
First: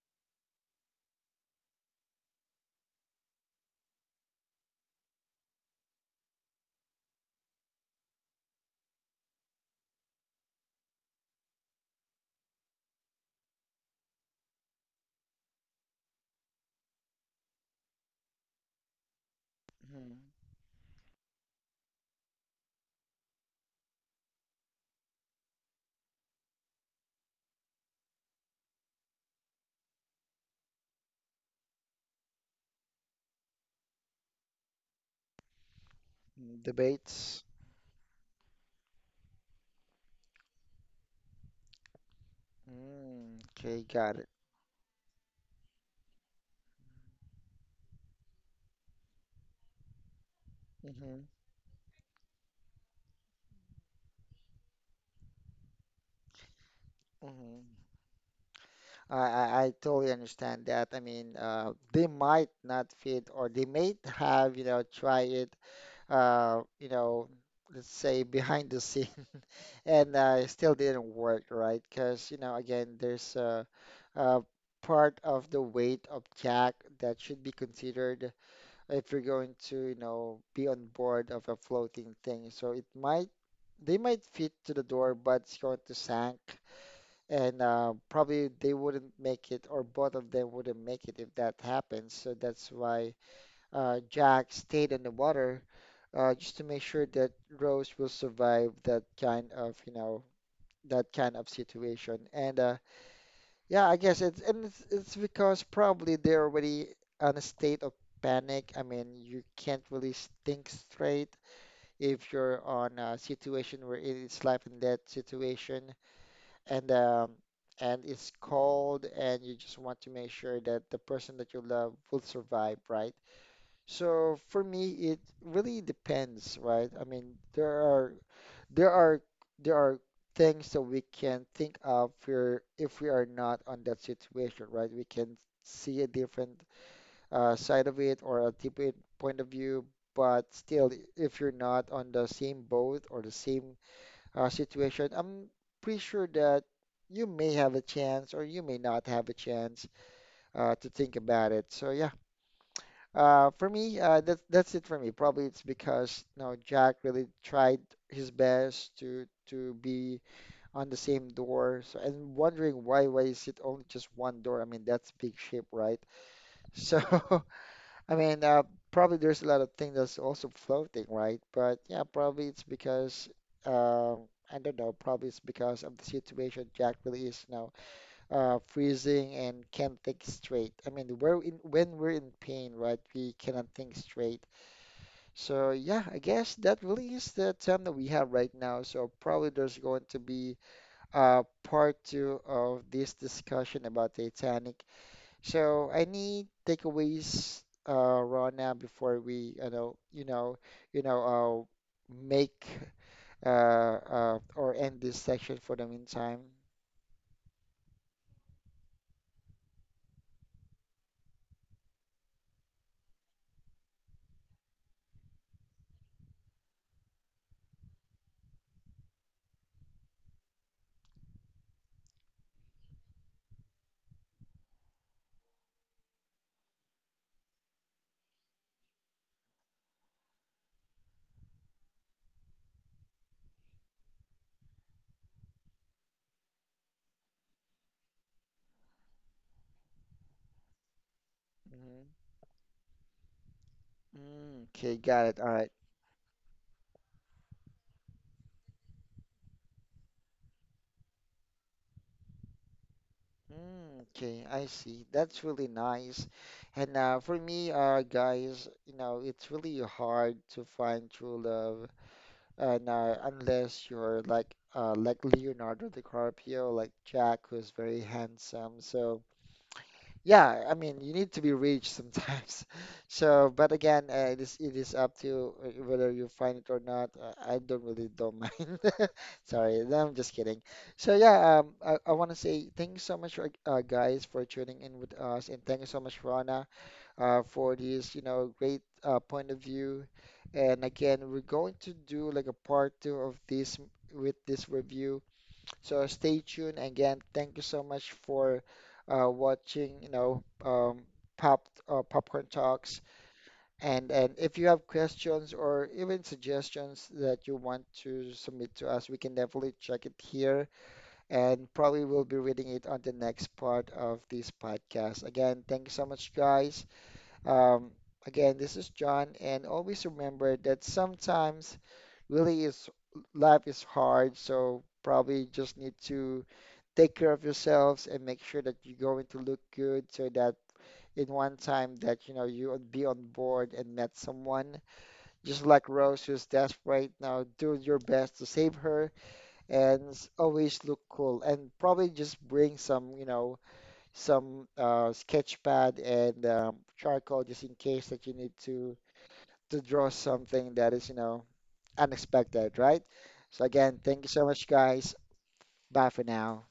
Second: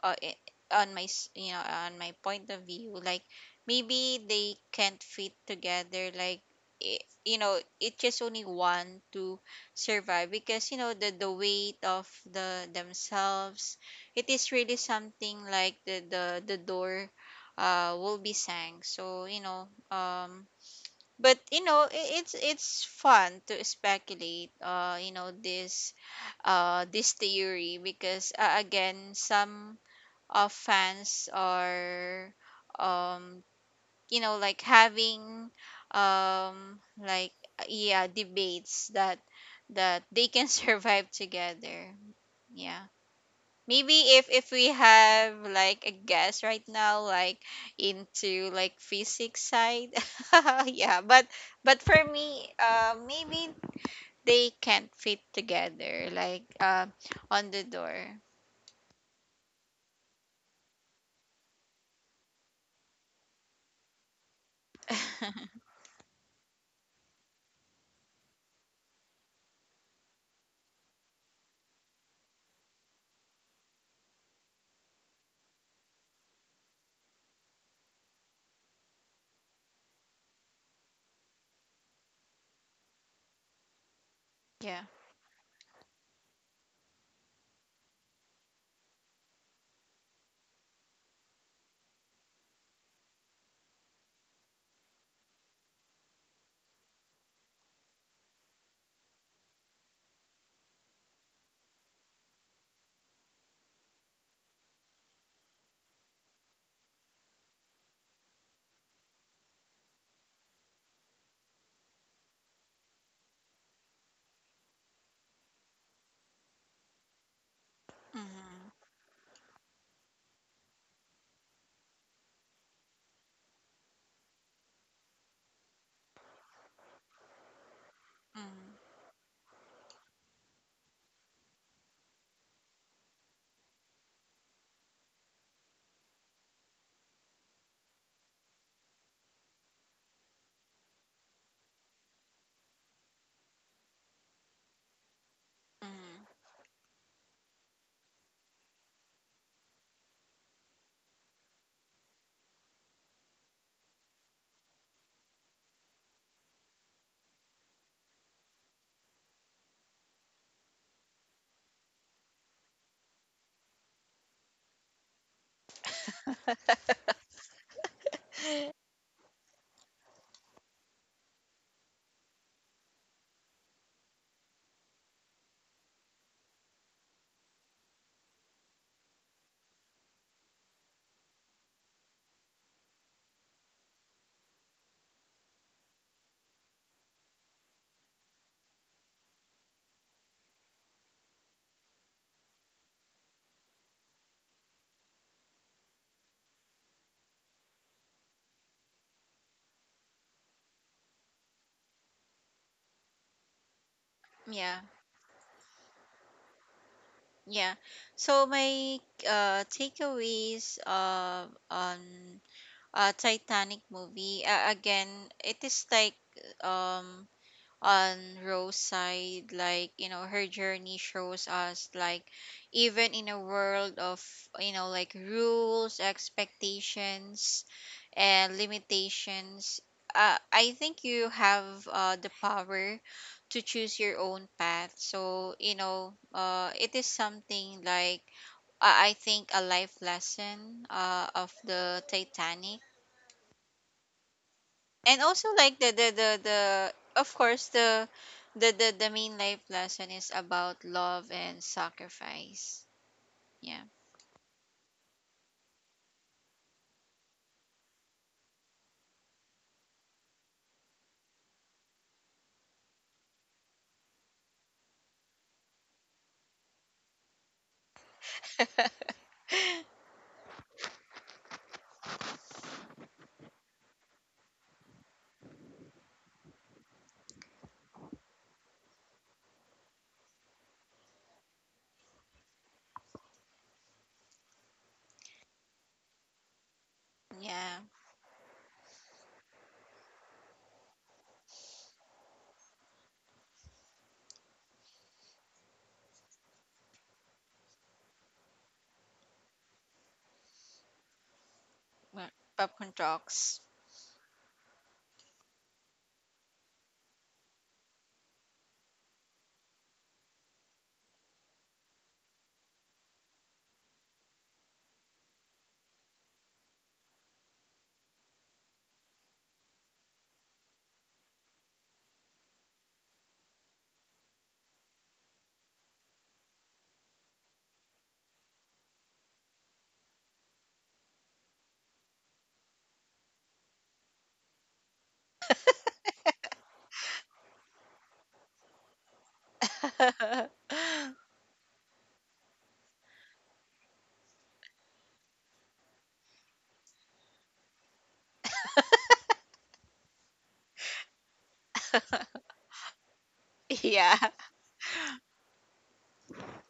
B: uh, i- on my you know, on my point of view, like, maybe they can't fit together, like, you know, it just only one to survive, because, you know, the weight of the themselves, it is really something like the door will be sank. So, you know,
A: Mhm.
B: but, you know, it's fun to speculate, you know, this this theory, because, again, some of fans or, um you know, like having, um like
A: Debates.
B: yeah, debates that they can survive together. Yeah.
A: Mm, okay,
B: Maybe
A: got it.
B: if we have like a guest right now, like, into like physics side. Yeah.
A: hmm
B: But for me, maybe they can't fit together, like, on the
A: hmm
B: door.
A: I I totally understand that. I mean, they might not fit, or they may have, you know, try it, uh, you know, let's say behind the scene, and it still didn't work, right? Because, you know, again, there's a part of the weight of Jack that should be considered if you're going to, you know, be on board of a floating thing. So it might they might fit to
B: Yeah.
A: the door, but it's going to sink, and probably they wouldn't make it, or both of them wouldn't make it if that happens. So that's why Jack stayed in the water just to make sure that Rose will survive that kind of, you know, that kind of situation. And yeah, I guess it's and it's, it's because probably they're already on a state of panic. I mean, you can't really think straight if you're on a situation where it is life and death situation and um, and it's
B: Mm-hmm.
A: cold and you just want to make sure that the person that you love will survive, right? So for me, it really depends, right? I mean, there
B: Mm-hmm.
A: are there are things that we can think of for if we are not on that situation, right? We can see a different side of it or a different point of view, but still, if you're not on the same boat or the same situation, I'm pretty
B: Mm-hmm.
A: sure that you may have a chance or you may not have a chance to think about it. So yeah, for me, that's it for me. Probably it's because you know Jack really tried his best to be on the same door. So and wondering why is it only just one door? I mean that's big ship, right? So I mean, probably there's a lot of things that's also floating, right? But yeah, probably it's because I don't know. Probably it's because of the situation Jack really is now freezing and can't think straight. I mean, we're in when we're in pain, right? We cannot think straight. So yeah, I guess that really is the time that we have right now. So probably there's going to be part two of this discussion about Titanic, so any takeaways, Rona, before we, you know, you know, you know, make or
B: Yeah.
A: end this section for the meantime?
B: Yeah. So my takeaways on Titanic movie, again, it is like, um on Rose's side, like, you know, her journey shows us, like, even in a world of, you know, like, rules, expectations, and limitations, I think you have the power to choose your own path. So, you know, it is something like, I think a life lesson of the
A: Mhm.
B: Titanic.
A: Mm, okay,
B: And
A: got it. All
B: also
A: right.
B: like the, of course, the, main life lesson is about love and sacrifice. Yeah.
A: Mm, okay, I see. That's really nice. And for me, guys, you know, it's really hard to find true love, and unless you're like Leonardo DiCaprio, like Jack, who's very handsome. So. Yeah, I mean, you need to be rich sometimes. So, but again, it is up to you, whether you find it or not. I don't really don't mind. Sorry, no, I'm just kidding. So yeah, I want to say thank you so much, for, guys, for tuning in with us, and thank you so much, Rana, for
B: Yeah.
A: this, you know, great point of view. And again, we're going to do like a part two of with this review, so stay tuned again. Thank you so much for watching, you know,
B: Well,
A: Popcorn
B: popcorn
A: Talks.
B: talks.
A: And if you have questions or even suggestions that you want to submit to us, we can definitely check it here, and probably we'll be reading it on the next part of this podcast. Again, thank you so much, guys. Um, again, this is John, and always remember that sometimes really is life is hard, so probably just need to take care of yourselves and make sure that you're going to look good so that in one time that you know you would be on board and met someone just like Rose who's desperate now, do your best to save her and always look cool and probably just bring some you know some sketch pad and charcoal just in case that you need to draw something that is you know unexpected, right? So again
B: Yeah.
A: thank you so much guys, bye for now.